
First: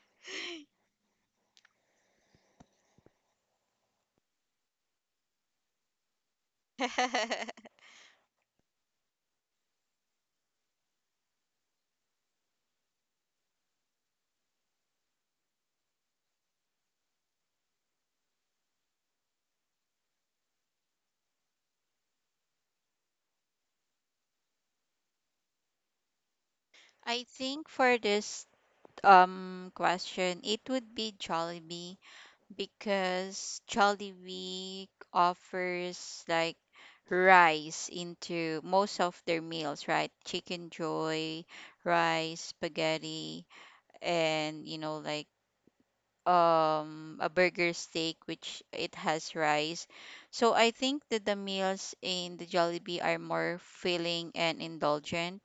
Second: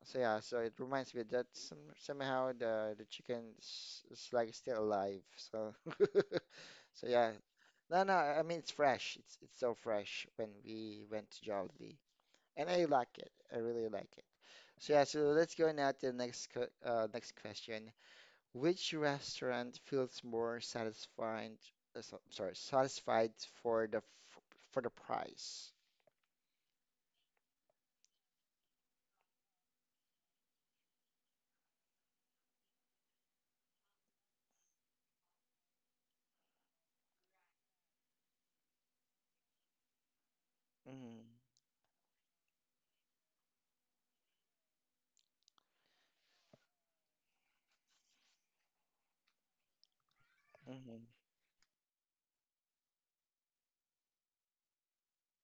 so yeah, so it reminds me that some, somehow the the chicken is, is like still alive. So so yeah, no no, I mean it's fresh. It's it's so fresh when we went to Jollibee, and I like it. I really like it. So yeah, so let's go now to the next que- uh, next question. Which restaurant feels more satisfied? Uh, so, sorry, satisfied for the f for the price? I think for this um question, it would be Jollibee, because Jollibee offers like rice into most of their meals, right? Chicken Mm-hmm, joy, rice, spaghetti, and, you know, like um a burger steak which it has rice. So I think mm-hmm, that the meals in the Jollibee are more filling and indulgent,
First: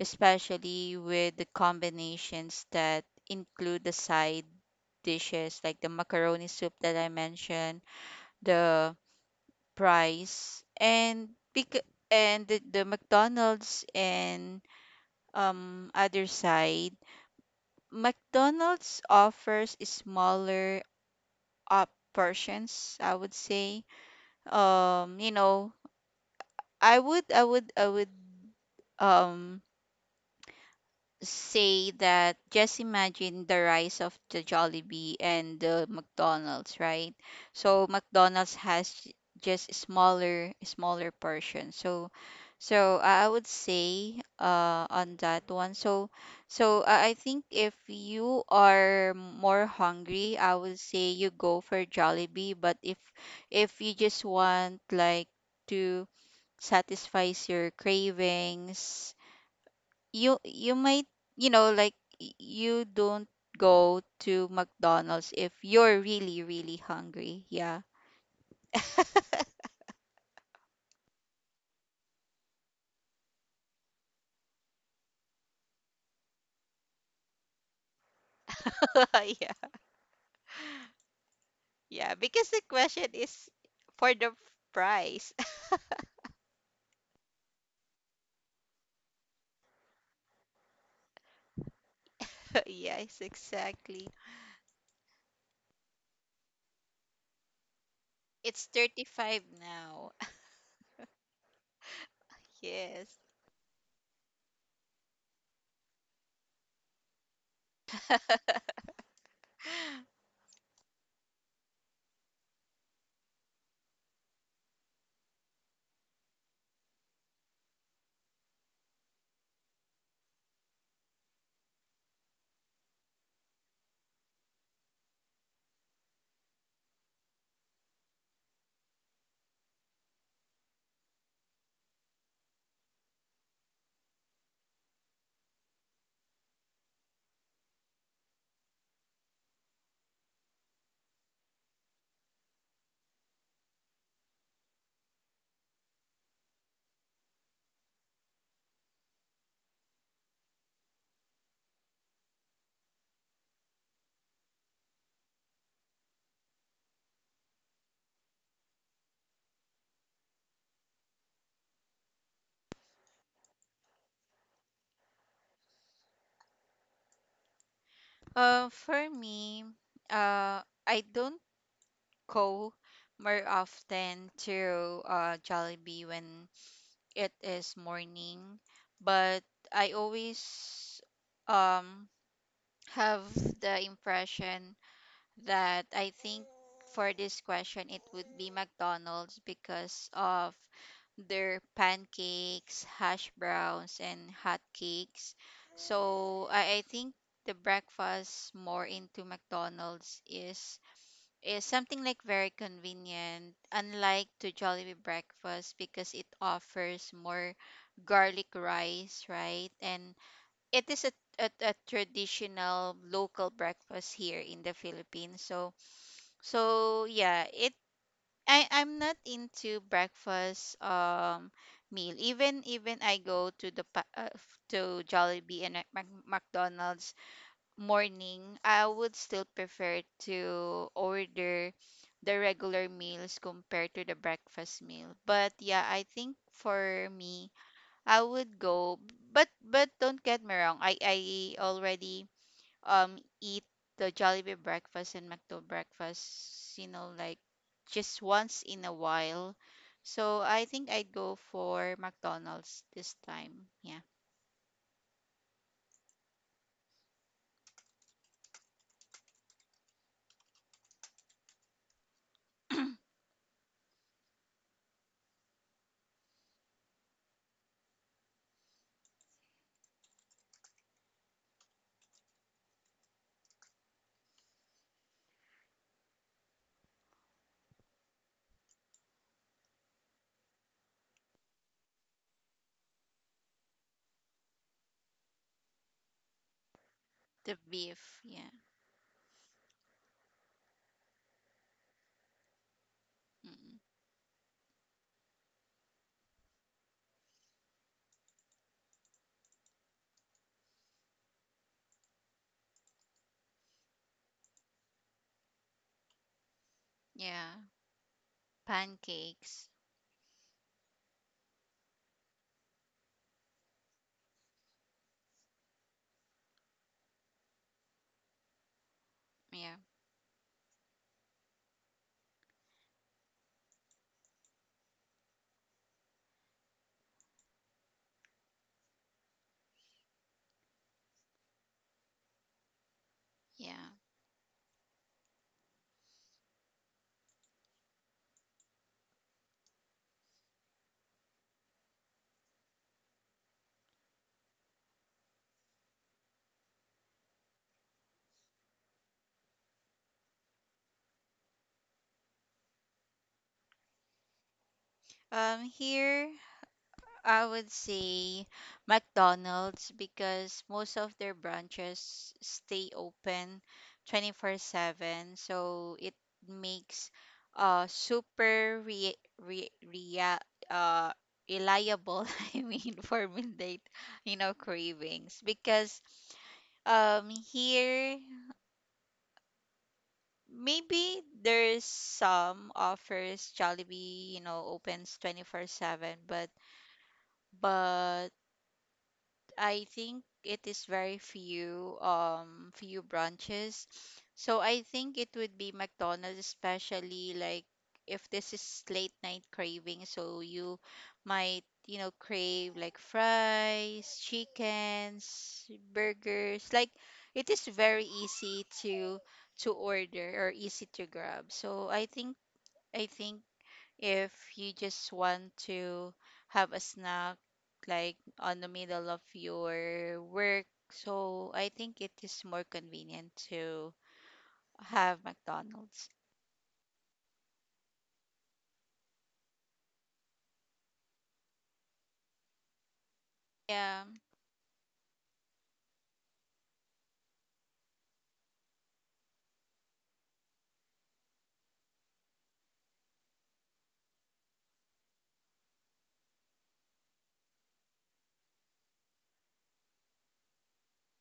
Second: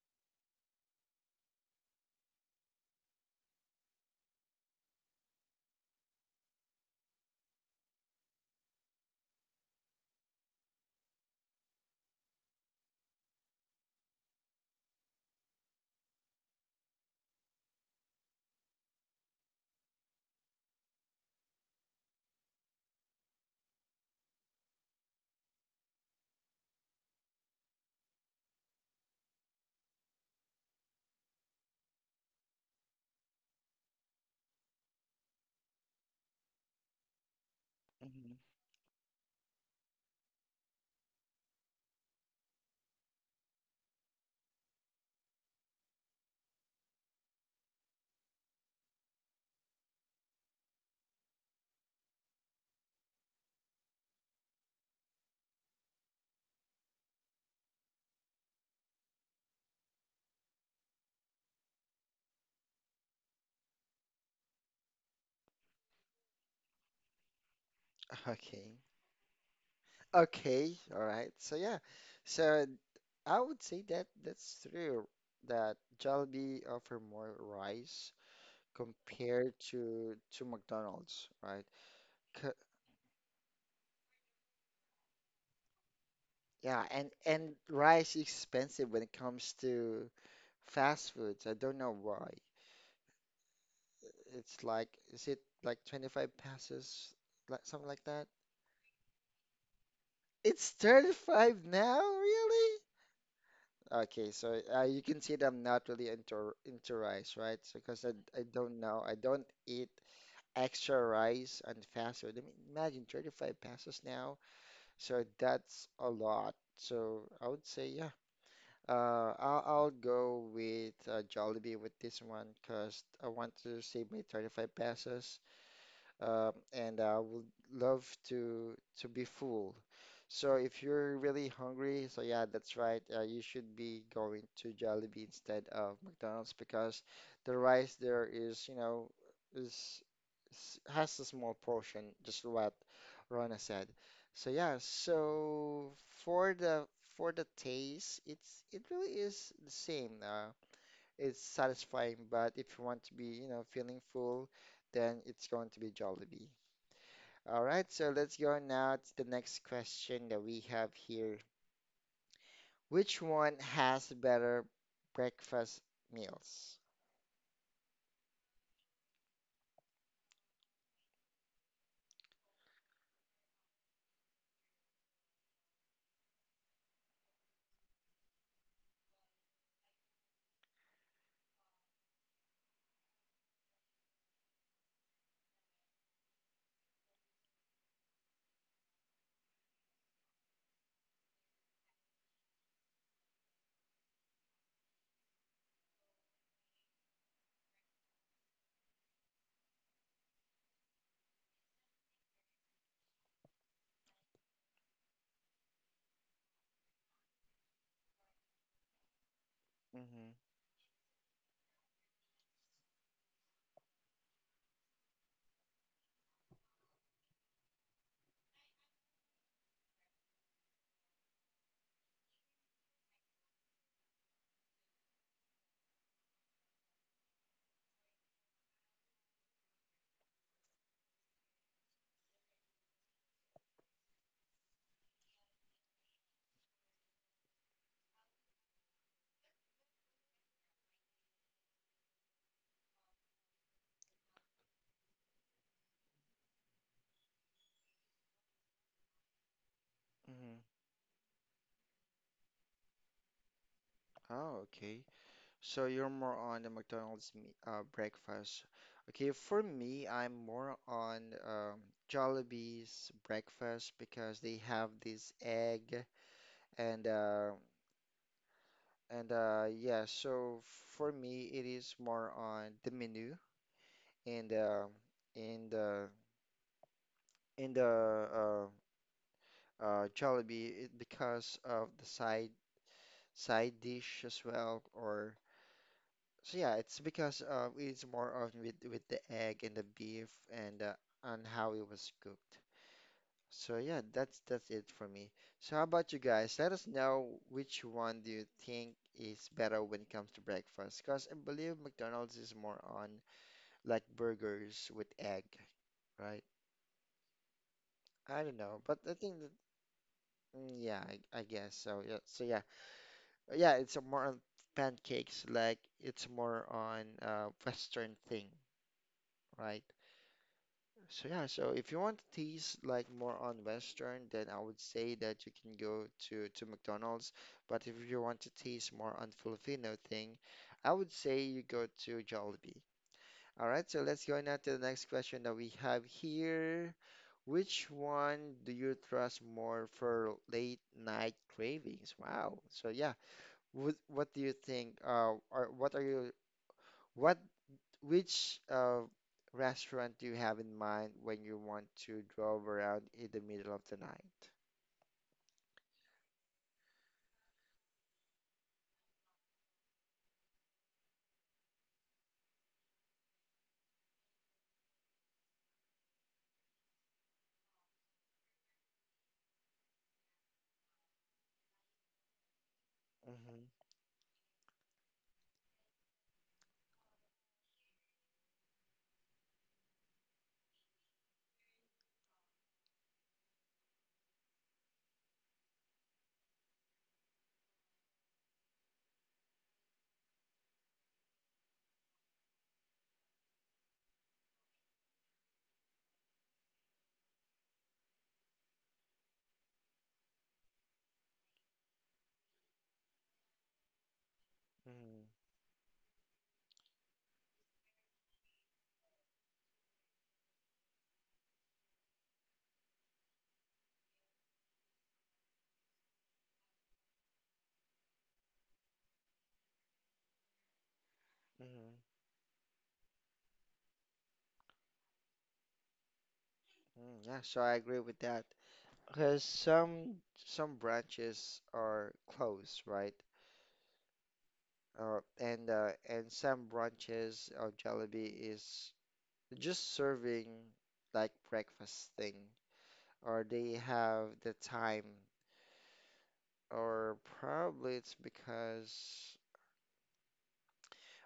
especially with the combinations that include the side dishes, like the macaroni soup that I mentioned, the price, and bec- and the, the McDonald's, and um other side. McDonald's offers smaller up persons, I would say. Um you know, I would I would I would um say that, just imagine the rise of the Jollibee and the McDonald's, right? So mm-hmm. McDonald's has j- just smaller smaller portion. So so I I would say uh on that one. So so I I think if you are more hungry, I would say you go for Jollibee, but if if you just want like to satisfies your cravings, you you might, you know, like, y- you don't go to McDonald's if you're really really hungry, yeah. Okay. Okay, all right. So yeah, so I would say that that's true that Jollibee offer more rice compared Yeah, to to McDonald's, right? yeah, C- because the question is for the price. Yeah, and and rice is expensive when it comes to fast foods. I don't know why. Yes, exactly. It's like, is it like twenty-five passes, like something like that? It's thirty-five now. It's thirty-five now, really? Yes. Okay, so uh, you can see that I'm not really into into rice, right? So, because I, I don't know, I don't eat extra rice on fast food. I mean, imagine thirty-five pesos now. So that's a lot. So I would say, yeah, uh, I'll, I'll go with uh, Jollibee with this one because I want to save my thirty-five pesos. Um, and I would love to to be full, so if you're really hungry, so yeah, that's right. Uh, you should be going to Jollibee instead of McDonald's because the rice there is, you know, is, is has a small portion, just what Rona said. So yeah, so for the, for the taste, it's it really is the same. Uh, it's satisfying, but if you want to be, you know, feeling full, then it's going to be Jollibee. All right, so let's go now to the next question that we have here. Which one has better breakfast meals? Uh for me, uh I don't go more often to uh Jollibee when it is morning, but I always um have the impression that I think for this question it would be McDonald's, because of their pancakes, hash browns and hot cakes. So I, I think the breakfast more into McDonald's is is something like very convenient, unlike to Jollibee breakfast, because it offers more garlic rice, right? And Mm-hmm. it is a, a, a traditional local breakfast here in the Philippines. So so yeah, it I I'm not into breakfast um meal. Even even I go to the pa- uh, f- to Jollibee and Mac- Mac- McDonald's morning, I would still prefer to order the regular meals compared to the breakfast meal. But yeah, I think for me, I would go. But but don't get me wrong. I I already um eat the Jollibee breakfast and McDo breakfast. You know, like just once in a while. So Mm-hmm. I think I'd go for McDonald's this time. Yeah, yeah. Oh, okay. So you're more on the McDonald's me uh, breakfast. Okay, for me, I'm more on um, Jollibee's breakfast because they have this egg and uh, and uh, yeah. So for me, it is more on the menu and uh, and uh, in the uh, uh, Jollibee it- because of the side side dish as well, or so yeah, it's because Yeah, the uh, it's beef. more Yeah, of with with the egg and the beef and uh, on how it was cooked. mm, So yeah, that's that's it for me. So how about you guys? Let us know, which one do you think is better when it comes to breakfast? Because I believe McDonald's is more on like burgers with egg, right? yeah, I don't know, but I think that, pancakes. mm, yeah, I, I guess so. Yeah, so yeah. Yeah, it's a more on pancakes, like it's more on uh, Western thing, Yeah, right? So yeah, so if you want to taste like more on Western, then I would say that you can go to to McDonald's. But if you want to taste more on Filipino thing, I would say you go to Jollibee. All right, yeah. so let's go now to the next question that we have here. Which one do you trust more for late night cravings? Wow. So yeah, what what do you think? Uh, or what are you? What which uh restaurant do you have in mind when you want to drove around in the middle of the night? Um, here I would say McDonald's because most of their branches stay open twenty-four seven, so it makes uh super re re rea uh reliable, I mean, for Mm-hmm, midnight, you know, cravings. Because um here maybe there's some offers Jollibee, you know, opens twenty-four seven, but but I think it is very few um few branches. So I think it would be McDonald's, especially like if this is late night craving, so you might, you know, crave like fries, mm-hmm, chickens, burgers, like it is very easy to to order, or easy to grab. So I think I think if you just want to have a snack like on the middle of your work, so I mm-hmm, think it is more convenient to have McDonald's. mm. Yeah, so I agree with that. Because some some branches are closed, right? Yeah, Uh, and uh, and some branches of Jollibee is just serving like breakfast thing, or they have the time, or probably it's because.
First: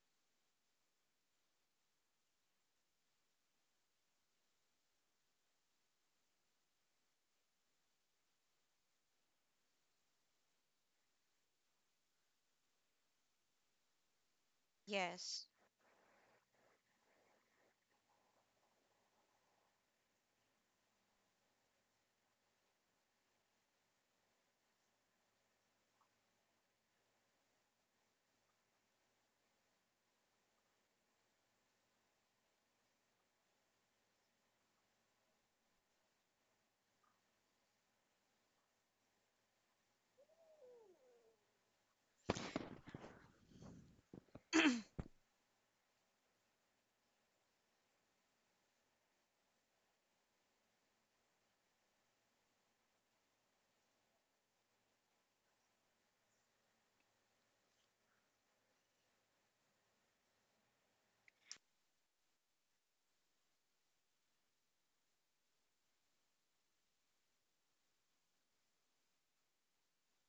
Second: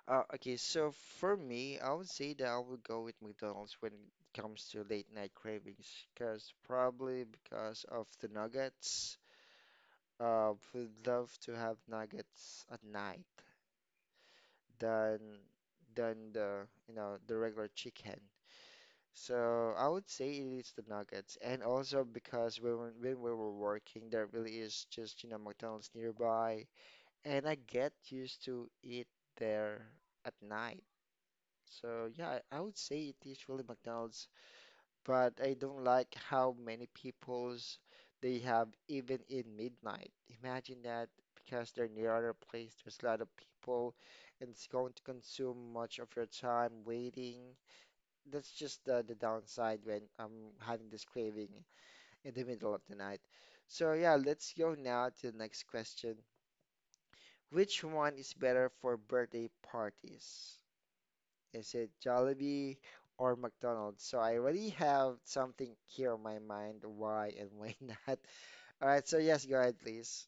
Uh, okay, so for me, I would say that I would go with McDonald's when it comes to late night cravings, because probably because of the nuggets. Uh, would love to have nuggets at night than yes. than the, you know, the regular chicken. So I would say it is the nuggets, and also because when we- when we were working, there really is just, you know, McDonald's nearby, and I get used to eat there at night. So yeah, I I would say it is really McDonald's, but I don't like how many peoples they have even in midnight. Imagine that, because they're near other place, there's a lot of people, and it's going to consume much of your time waiting. That's just the, the downside when I'm having this craving in the middle of the night. So yeah, let's go now to the next question. Which one is better for birthday parties? Is it Jollibee or McDonald's? So I already have something here on my mind, why and why not. All right, so yes, go ahead, please.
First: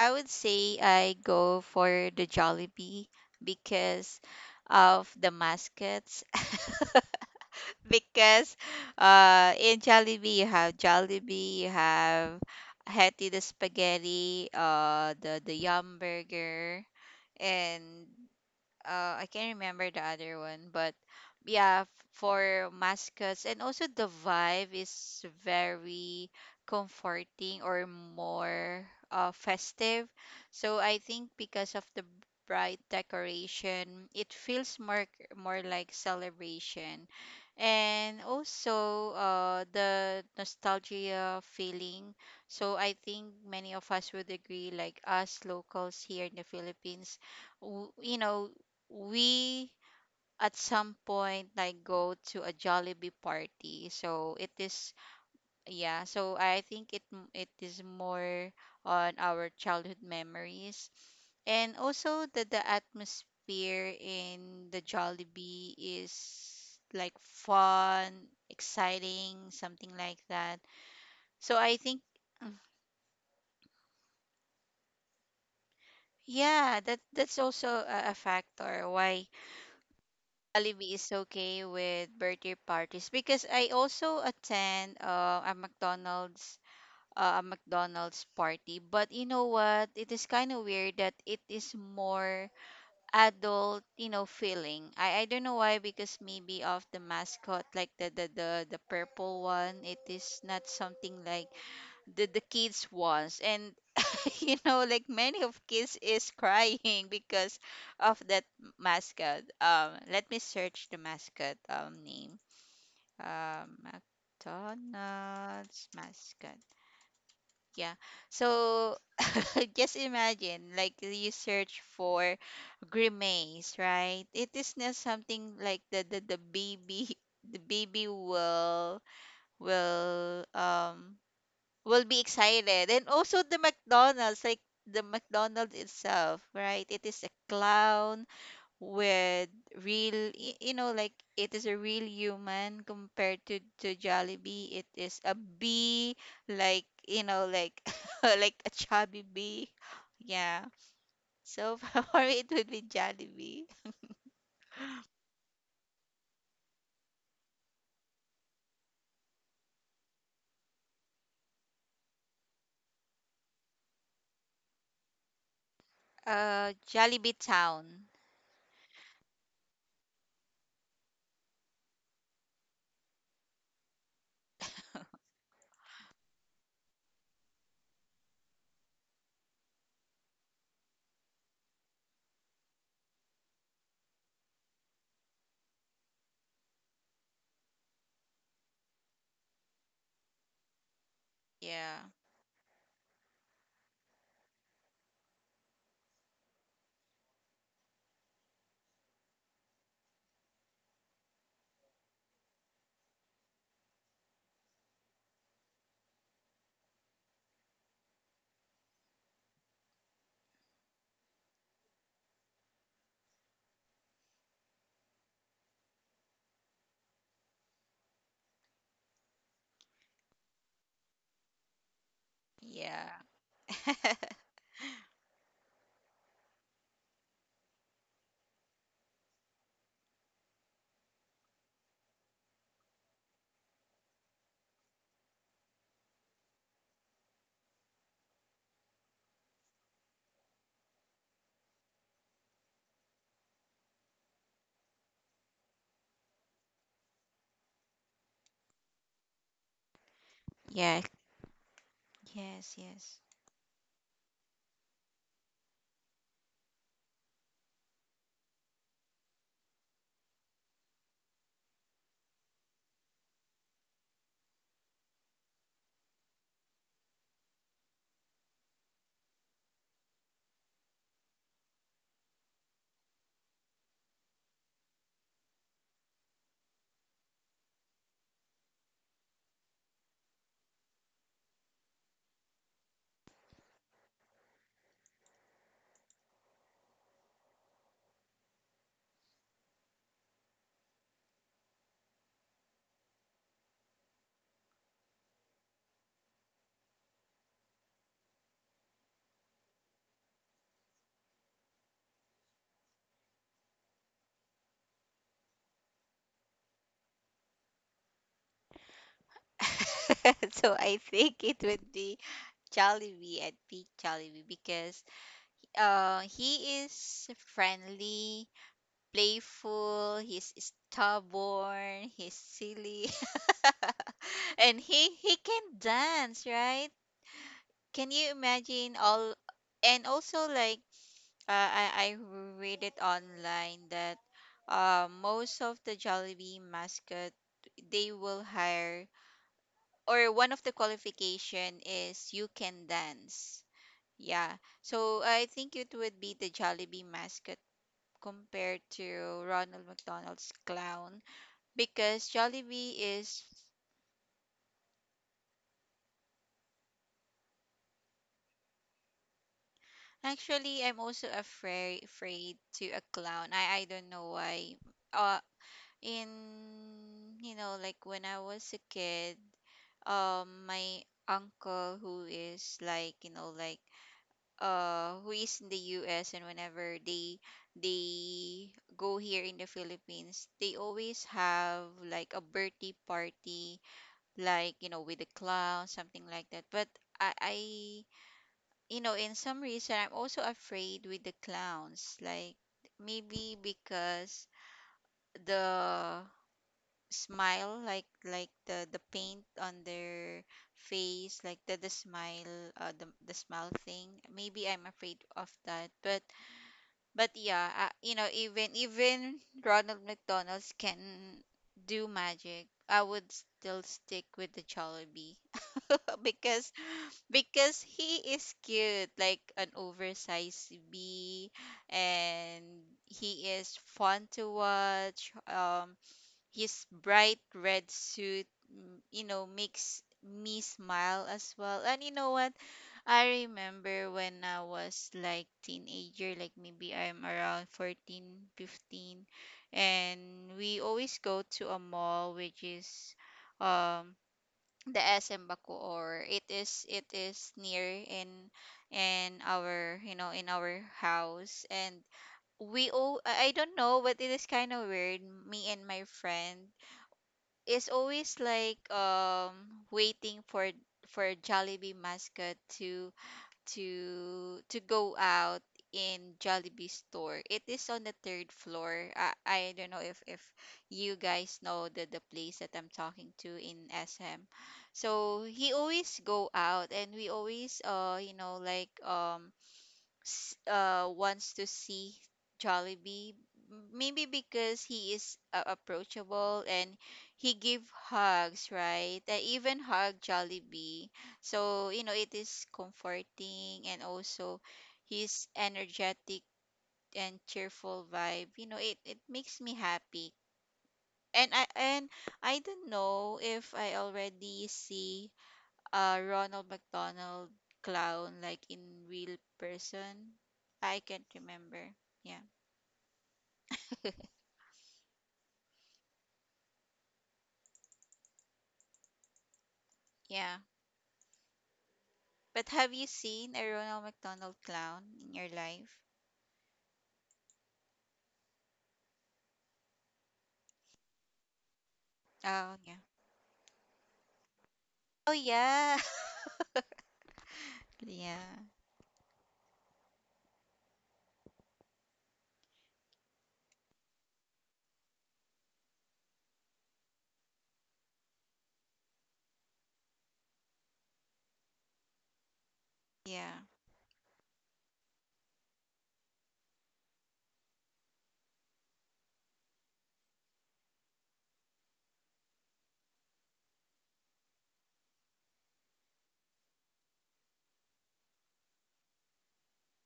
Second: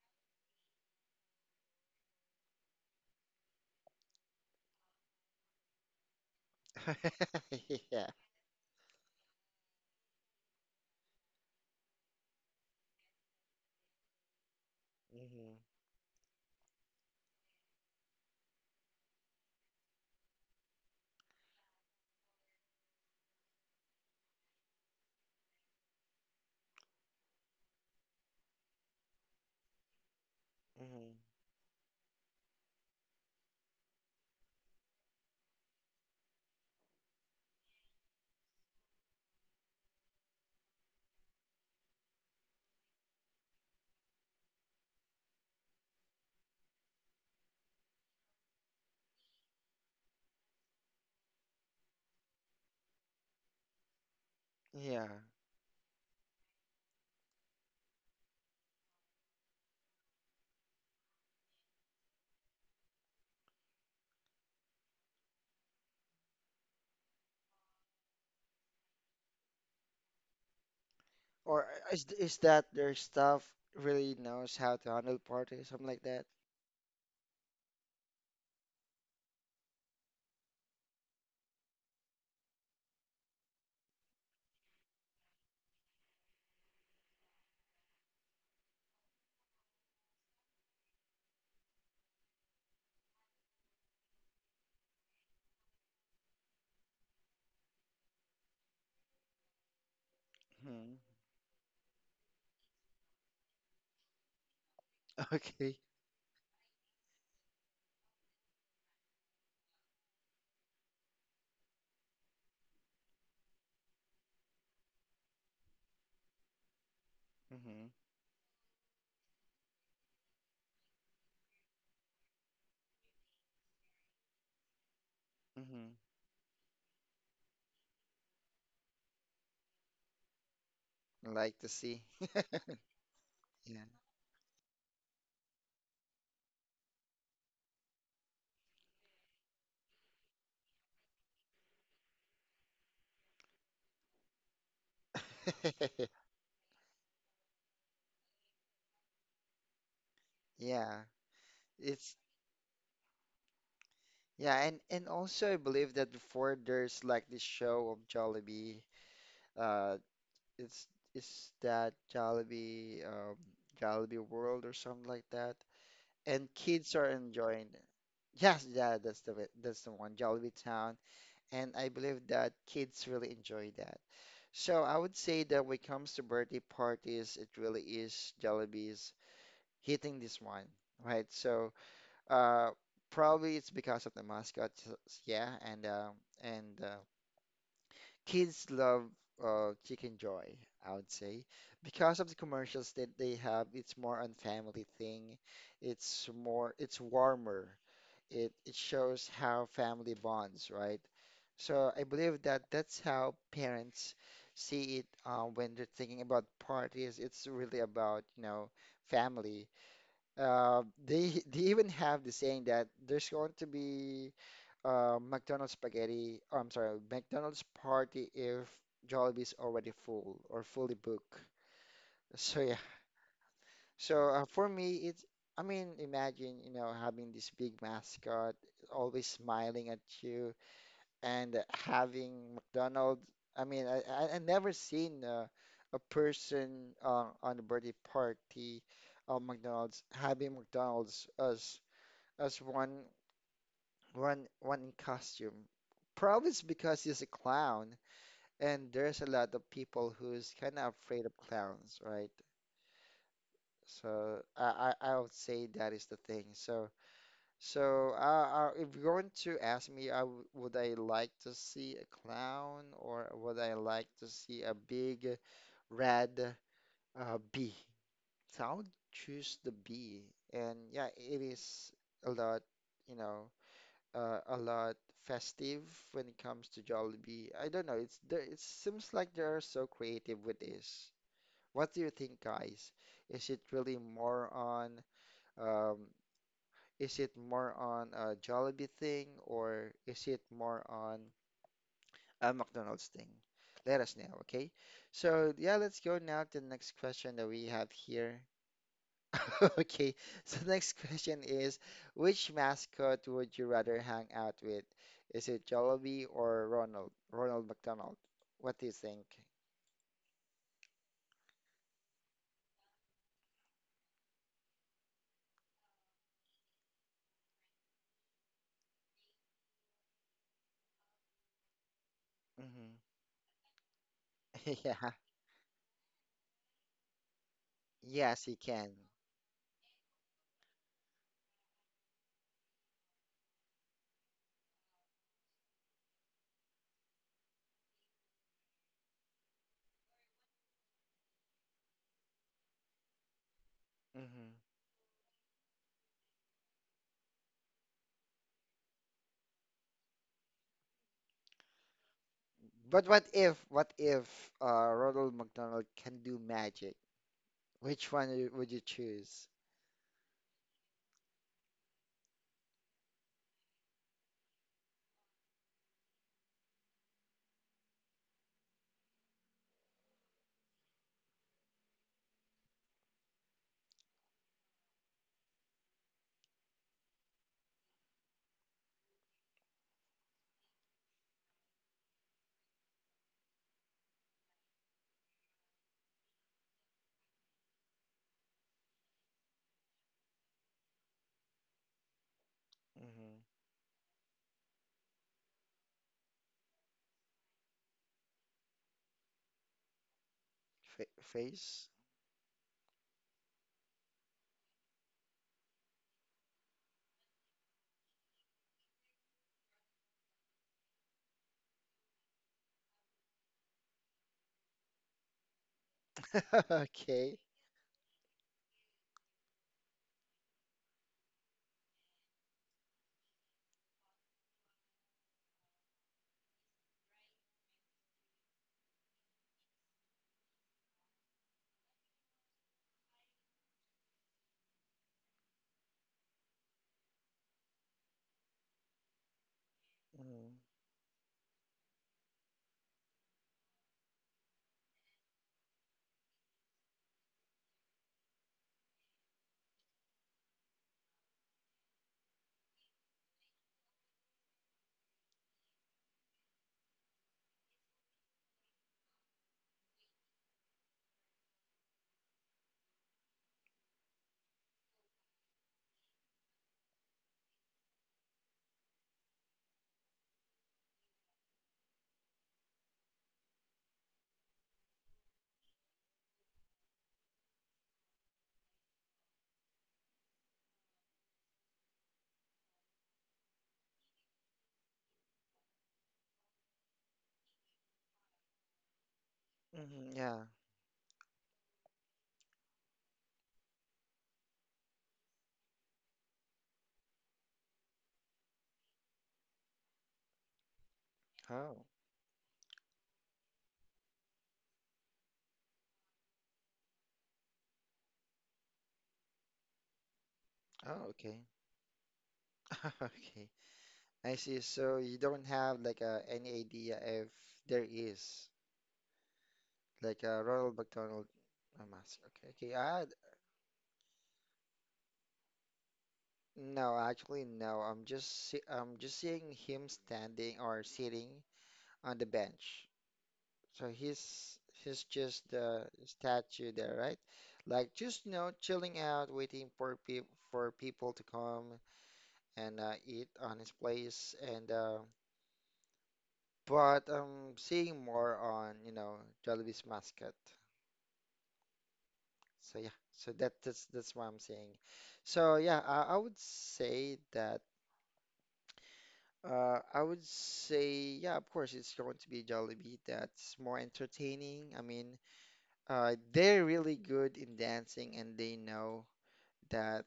I would say I go for the Jollibee because of the mascots. Yeah. Because uh in Jollibee you have Jollibee, you have Hetty the spaghetti, uh the the hmm Yum burger, and uh, I can't remember the other one. But yeah, f- for mascots, and also the vibe is very comforting, or more uh, festive. So I hmm think because of the bright decoration, it feels more more like celebration, and also uh, the nostalgia feeling. So I think many of us would agree, like us locals here in the Philippines, w- you know, we at some point like go to a Jollibee party. So it is, Yeah. yeah, so I think it m- it is more on our childhood memories. And also the the atmosphere in the Jollibee is like fun, exciting, something like that. So Or I think, is is mm, that their staff really knows how to handle parties, something like that? yeah, that that's also a, a factor why Jollibee is okay with birthday parties, because I also attend uh, a McDonald's uh, a McDonald's party. But you know what? It is kind of weird that it is more adult, you know, feeling. I, I don't know why, because maybe of the mascot, like the the the, the purple one, it is not Hmm. something like the, the kids wants, and you know, like many of Okay. kids is crying because of that mascot. Um let me search the mascot um name. um McDonald's mascot. Hmm. Yeah, so just imagine like you search for grimace, right? It is not something like Hmm. the the, the baby the baby will will um Like to see. will be excited. And also the Yeah. McDonald's, like the McDonald's itself, right? It is a clown with real, y- you know, like it is a real human compared to to Jollibee. It is a bee, like, you know, like like a chubby bee. Yeah. Yeah. So It's for me, it would be Jollibee. Yeah, and and also I believe that before there's like this show of Jollibee, uh, it's it's that Jollibee, um, Jollibee World or something like that, and Uh, kids are Jollibee enjoying. It. Town. Yes, yeah, that's the way- that's the one, Jollibee Town, and I believe that kids really enjoy that. So I would say that when it comes to birthday parties, it really is Jollibee's hitting this one, right? So uh, probably it's because of the mascots, s- yeah, and uh, and uh, kids love uh, Chicken Joy, I would say, Yeah. because of the commercials that they have. It's more on family thing. It's more, it's warmer. It it shows how family bonds, right? So I believe that that's how parents see it uh, when they're thinking about parties. It's really about, you know, family. Uh, they they even have the saying that there's going to be uh, McDonald's spaghetti. Oh, I'm sorry, McDonald's party if Jollibee's already full or fully booked. So yeah. Yeah. So uh, for me, it's I mean, imagine you know having this big mascot always smiling at you and having McDonald's. I mean, I I, I never seen uh, a person uh, on a birthday party of McDonald's having McDonald's as as one one one in costume. Probably it's because he's a clown, and there's a lot of people who's kind of Yeah. afraid of clowns, right? Yes. Yes. So I, I I would say that is the thing. So so uh, uh, if you're going to ask me, I w would I like to see a clown or would I like to see a big red uh, bee? So I would choose the bee, and yeah, it is a lot, you know. Uh, a lot festive when it comes to Jollibee. I don't know. It's there. It seems like they are so creative with this. What do you think, guys? Is it really more on um, is it more on a Jollibee thing or is it more on a McDonald's thing? Let us know, okay? So yeah, let's go now to the next question that we have here. Okay, so next question is, which mascot would you rather hang out with? Is it Jollibee or Ronald? Ronald McDonald? What do you think? So I think it would be Jollibee at peak Jollibee, because uh, he is friendly, playful, he's stubborn, he's Hmm. silly, and he Yeah, he can dance, right? Can you yes, he can. imagine all? And also, like uh, I I read it online that uh, most of the Jollibee mascot, they will hire, or one of the qualification is you can dance. Yeah. Hmm. So I think it would be the Jollibee mascot compared to Ronald McDonald's clown, because Jollibee But what is, if, what if uh, Ronald McDonald can do magic? Which one you- would you choose? actually I'm also afraid afraid to a clown. I I don't know why. Uh in You know, like when I was a kid, um my uncle who is, like, you know, like, uh who is in the U S, and whenever they they go here in the Philippines, they always have like a birthday party, like, you know, with the clown, something like that. But I, I, you know, in some reason, I'm also afraid with the clowns, like Hmm. maybe because the smile, like like the the paint on their Fa face, like the the face? smile uh the, the smile thing, maybe I'm afraid of that. But but yeah, uh, you know, even even Ronald McDonald's can do magic, I would still stick with the Jollibee because Okay. because he is cute, like an oversized bee, and he is fun to watch. Um, his bright red suit, mm, you know, makes me smile as well. And you know what? I remember when I was like teenager, like maybe I'm around fourteen, fifteen, and Hmm. we always go to a mall which is um the S M Bacoor. It is it is near in in our, you know, in our house. And we all, I I don't know, but it is kind of weird. Me and my friend is always like um waiting for for Jollibee mascot to to to go out in Jollibee store. It is on the third floor. I, I don't know if if you guys know the the place that I'm talking to in S M. So he always go out, and we always uh you know like um s- uh, wants to see Jollibee. m- Maybe because he is uh, approachable, and he give hugs, right? I even hug Hmm. Yeah. Jollibee. So, you know, it is comforting, and also his energetic and cheerful vibe, you know, it, it makes me happy. And I Oh. and I don't know if I already see uh, Ronald McDonald clown, like in real person. I Oh, can't okay. remember. Yeah, Okay. I see. So you don't have like uh, any idea if there is like a yeah. Ronald McDonald uh, mask. But Okay, okay. have I, you seen a Ronald McDonald clown in your life? No, actually no. I'm just see, I'm just seeing him standing or sitting on the Oh bench. yeah. So he's he's Oh just the yeah. statue there, right? Like just you Yeah. know chilling out, waiting for people for people to come and uh, eat on his place. And uh, but I'm seeing more on you know Jollibee's mascot. So yeah, so that Yeah. that's that's what I'm saying. So yeah, I, I would say that uh I would say yeah, of course it's going to be Jollibee that's more entertaining. I mean, uh they're really good in dancing and they know that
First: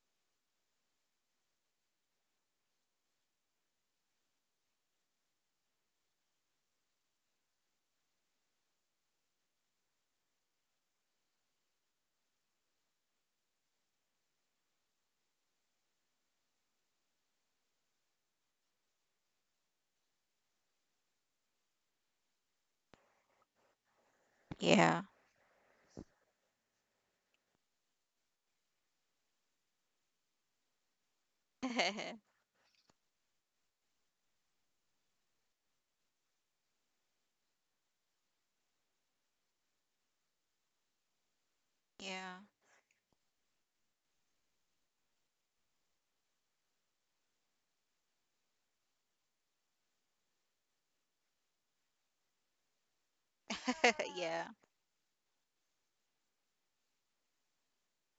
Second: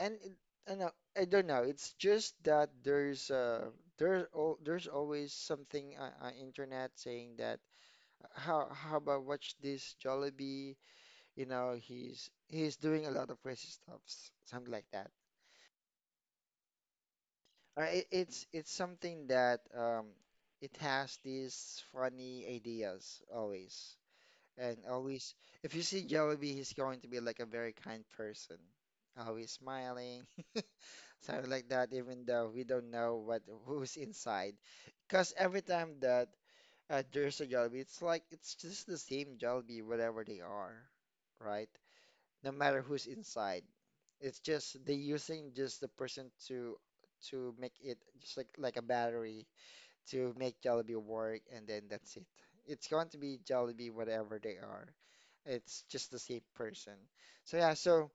and it- I know I don't know, it's just that there's uh there's all there's always something on, on internet saying that uh, how how about watch this Jollibee, you know, he's he's doing a lot of crazy stuff, something like that. Uh, it, it's it's something that um, it has these funny ideas always and Yeah. always. If you see Jollibee, he's going to be like a very kind person, always smiling, something like that. Even though we don't know what who's inside, because every time that uh, there's a Jollibee, it's like it's just the same Jollibee, whatever they are, right? Yeah. No matter who's inside. It's just they using just the person to to make it just like like a battery to make Jollibee work, and then that's it. It's going to be Jollibee whatever Yeah. they are. It's just the same person. So yeah, so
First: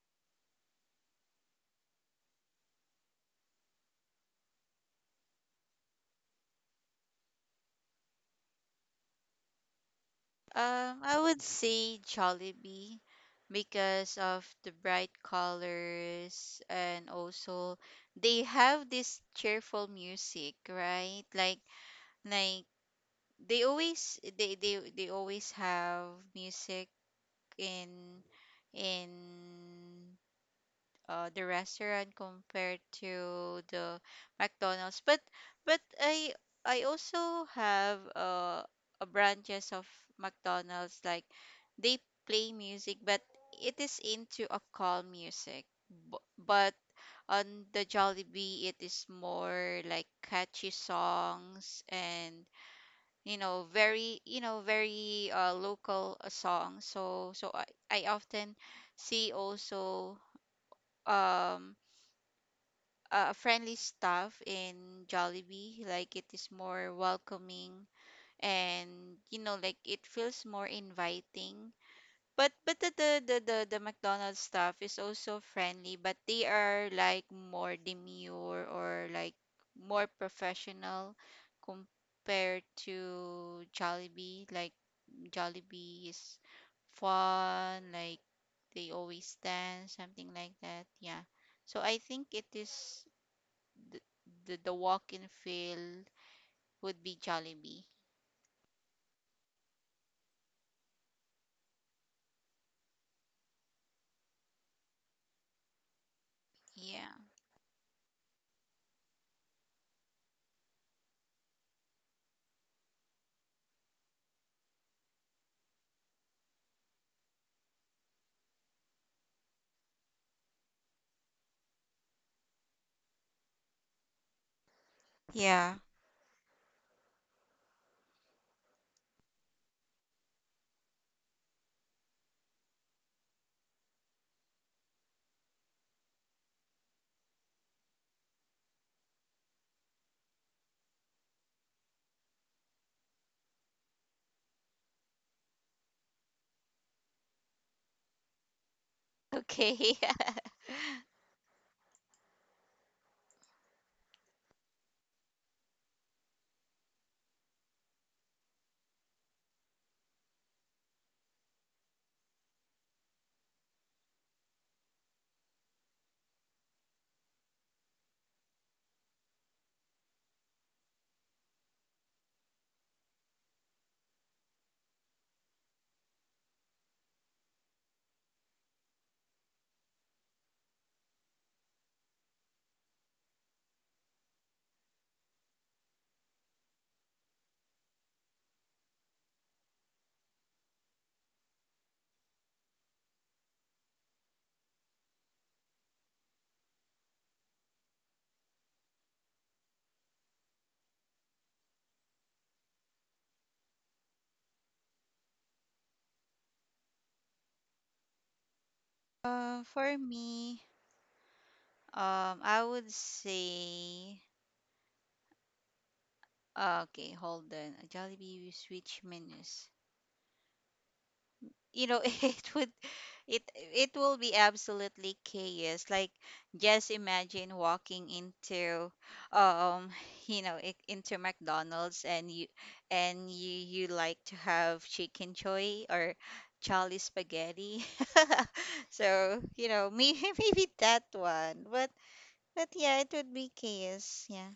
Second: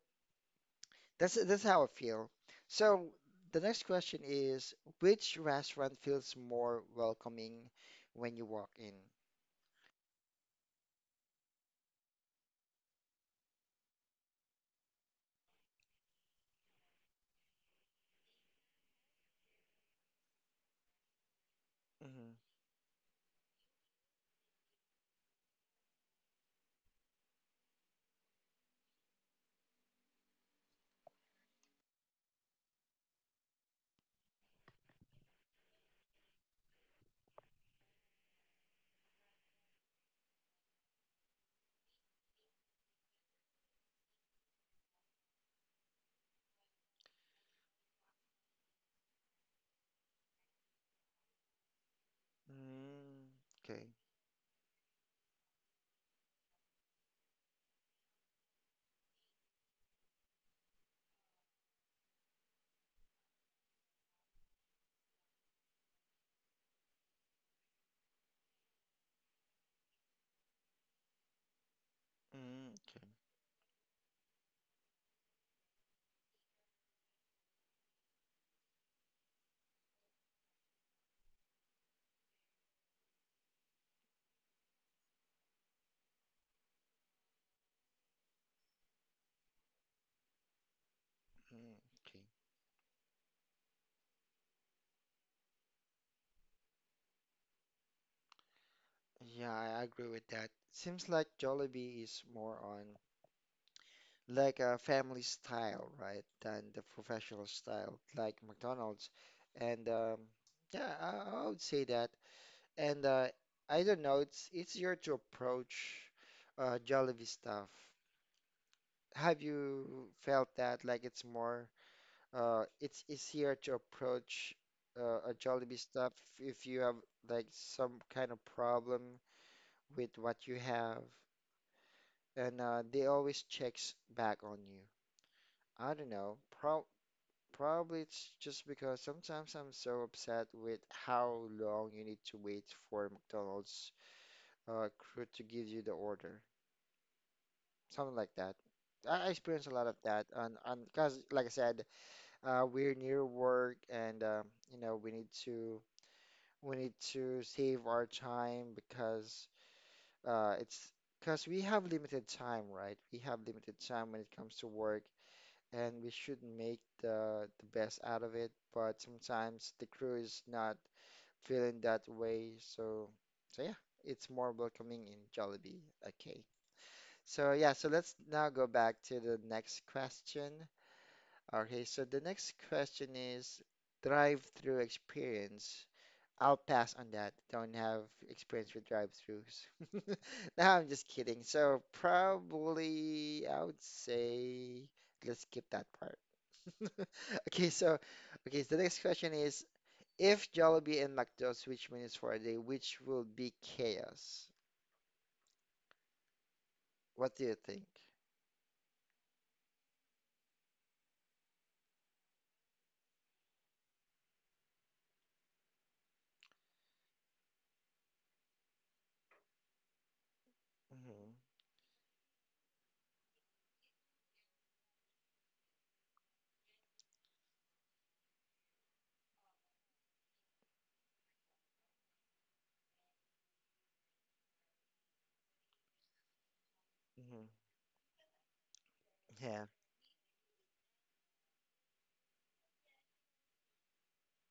that's that's how I feel. So the next question is, which restaurant feels more welcoming when you walk in? Um, I would say Jollibee because of the bright colors, and also they have this cheerful music, right? Like Mm-hmm. Like they always they they they always have music in in uh, the restaurant, compared to the McDonald's. But but I I also have uh, a branches of McDonald's, like they play music, but it is into a calm music. Bu- But on the Jollibee, it is more like catchy songs, and, you Mm. know, Okay. very, you know, very uh, local uh, song. So so I, I often see also um a friendly staff in Jollibee, like it is more welcoming, and, you know, like it feels more inviting. But Mm, but the okay. the the the, the McDonald's staff is also friendly, but they are like more demure, or like more professional compared to Jollibee. Like Jollibee is fun, like they always dance, something like that. Yeah. So Mm, I okay. think it is the the, the walk-in feel would be Jollibee. Yeah, I agree with that. Seems like Jollibee is more on like a family style, right, than the Yeah. professional style like McDonald's. And um, yeah, I, I would say that. And uh, I don't know, it's easier to approach uh, Jollibee stuff. Have you felt that like it's more uh, it's easier to approach uh, a Yeah. Jollibee stuff if you have like some kind of problem with what you have? And uh, they always checks back on you. I don't know. Pro probably it's just because sometimes I'm so upset with how long you need to wait for McDonald's uh, crew to give you the order. Something like that. I I experience a lot of Okay. that, and and because like I said, uh, we're near work, and um, you know we need to we need to save our time because uh, it's because we have limited time, right? We have limited time when it comes to work. And we should make the the best out of it. But sometimes the crew is not feeling that way, so so yeah, it's more welcoming in Jollibee. Okay, so yeah, so let's now go back to the next question. Okay, so the next question is drive-through experience. I'll pass on that. Don't have experience with drive-throughs. No, I'm just kidding. So probably I would say let's skip that part. Okay, so okay, so the next question is if Jollibee and McDo switch menus for a day, which will be chaos? What do you think? Uh, for me, um, I would say, uh, okay, hold on. Jollibee with switch menus. Hmm. You know, it would it it will be absolutely chaos, like just imagine walking into, um you know, i- into McDonald's, and you and you you like to have chicken choy or Charlie Hmm. spaghetti. So, you Yeah. know, maybe maybe that one. But but yeah, it would be chaos, yeah.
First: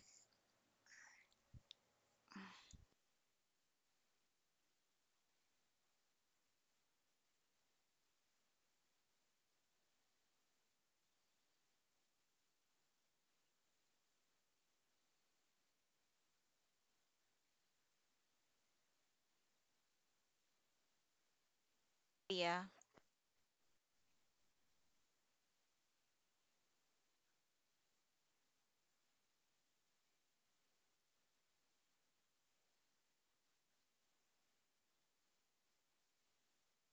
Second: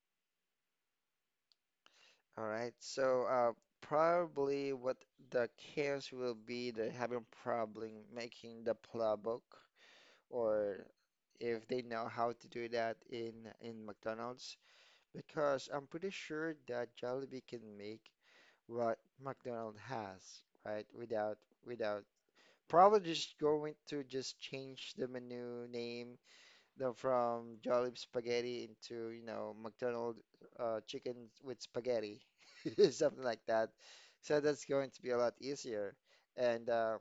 All right. So uh probably what the chaos will be they're having problem making the plabok. Or if they know how to do that in in McDonald's because I'm pretty sure that Jollibee can make what McDonald's has, right? Without without Yeah, probably just going to just change the menu name the, from Jollibee spaghetti into, you know, McDonald's uh, chicken with spaghetti, something like that. So that's going to be a lot easier. And uh,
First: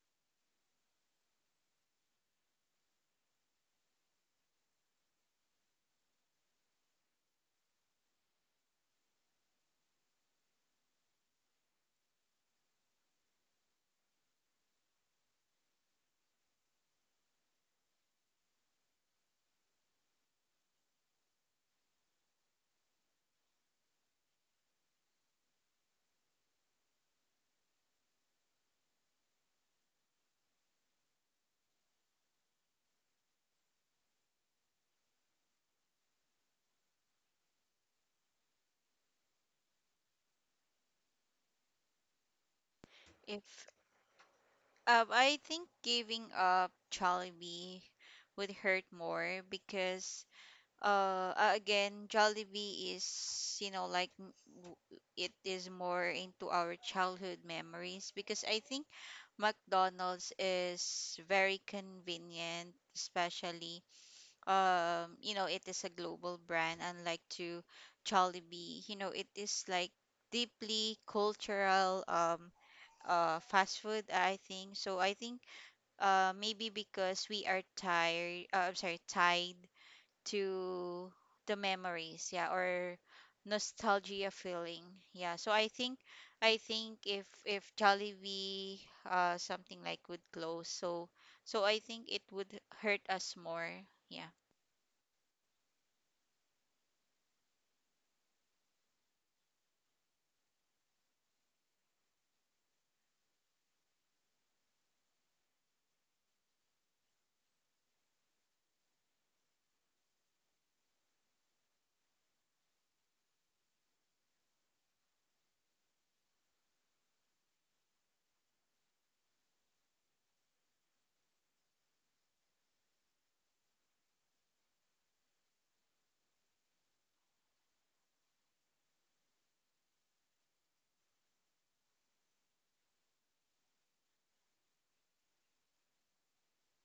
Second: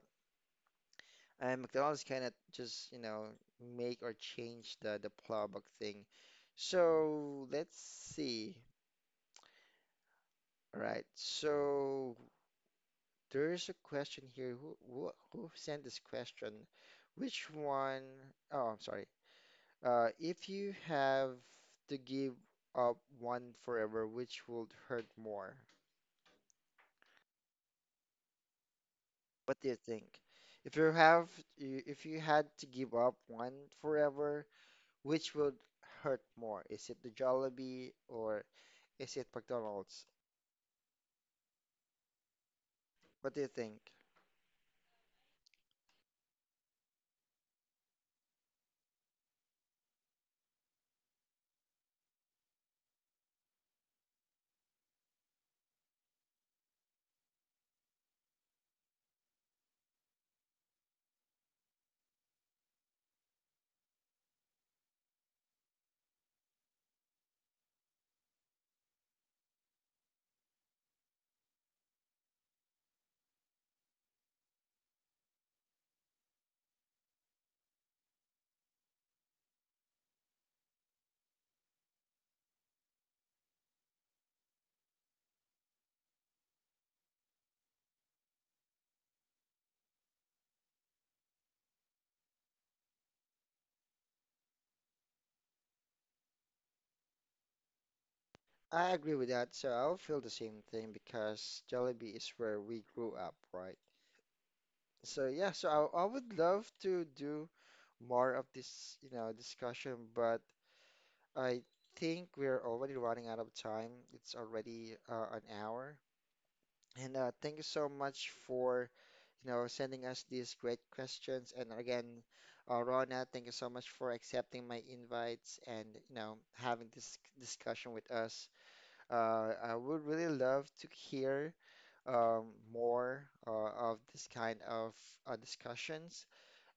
and McDonald's cannot just, you know, make or change the the playbook thing. So let's see. All right. So there's a question here. Who who, who sent this question? Which one? Oh, I'm sorry. Uh, if you have to give up one forever, which would hurt more? What do you think? If you have, if you had to give up one forever, which would hurt more? Is it the Jollibee or is it McDonald's? What do you if think? um I think giving up Jollibee would hurt more, because uh uh, again, Jollibee is, you know, like, m- w- it is more into our childhood memories, because I think McDonald's is very convenient, especially um you know, it is a global brand, unlike to Jollibee, you know, it is like deeply cultural, um uh fast food, I think. So I think uh maybe because we are tired, uh, I'm sorry, tied to the memories, yeah, or nostalgia feeling, yeah. So i think i think if if Jollibee uh something like would close, so so I think it would hurt us more, yeah. I agree with that. So I'll feel the same thing because Jollibee is where we grew up, right? So yeah, so I, I would love to do more of this, you know, discussion, but I think we're already running out of time. It's already uh, an hour. And uh, thank you so much for you know, sending us these great questions. And again, uh, Rona, thank you so much for accepting my invites and, you know, having this discussion with us. Uh, I would really love to hear um, more uh, of this kind of uh, discussions.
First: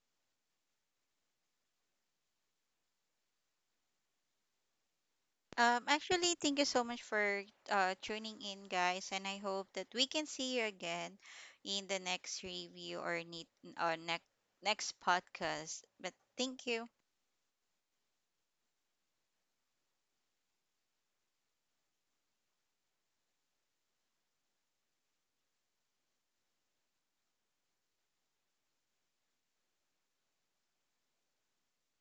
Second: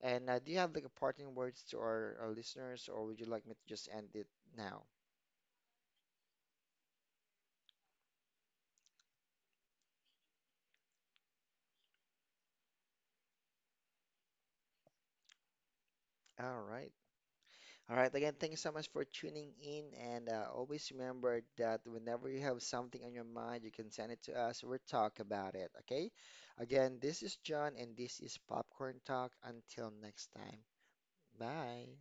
And uh, do you have like a parting words to our, our listeners, or would you like me to just end it now? Um, actually thank you so much for uh tuning in, guys, and I hope that we can see you again in the next review, or need, or next next podcast. But All thank you. right. All right, again, thank you so much for tuning in. And uh, always remember that whenever you have something on your mind, you can send it to us. We'll talk about it, okay? Again, this is John, and this is Popcorn Talk. Until next time, bye.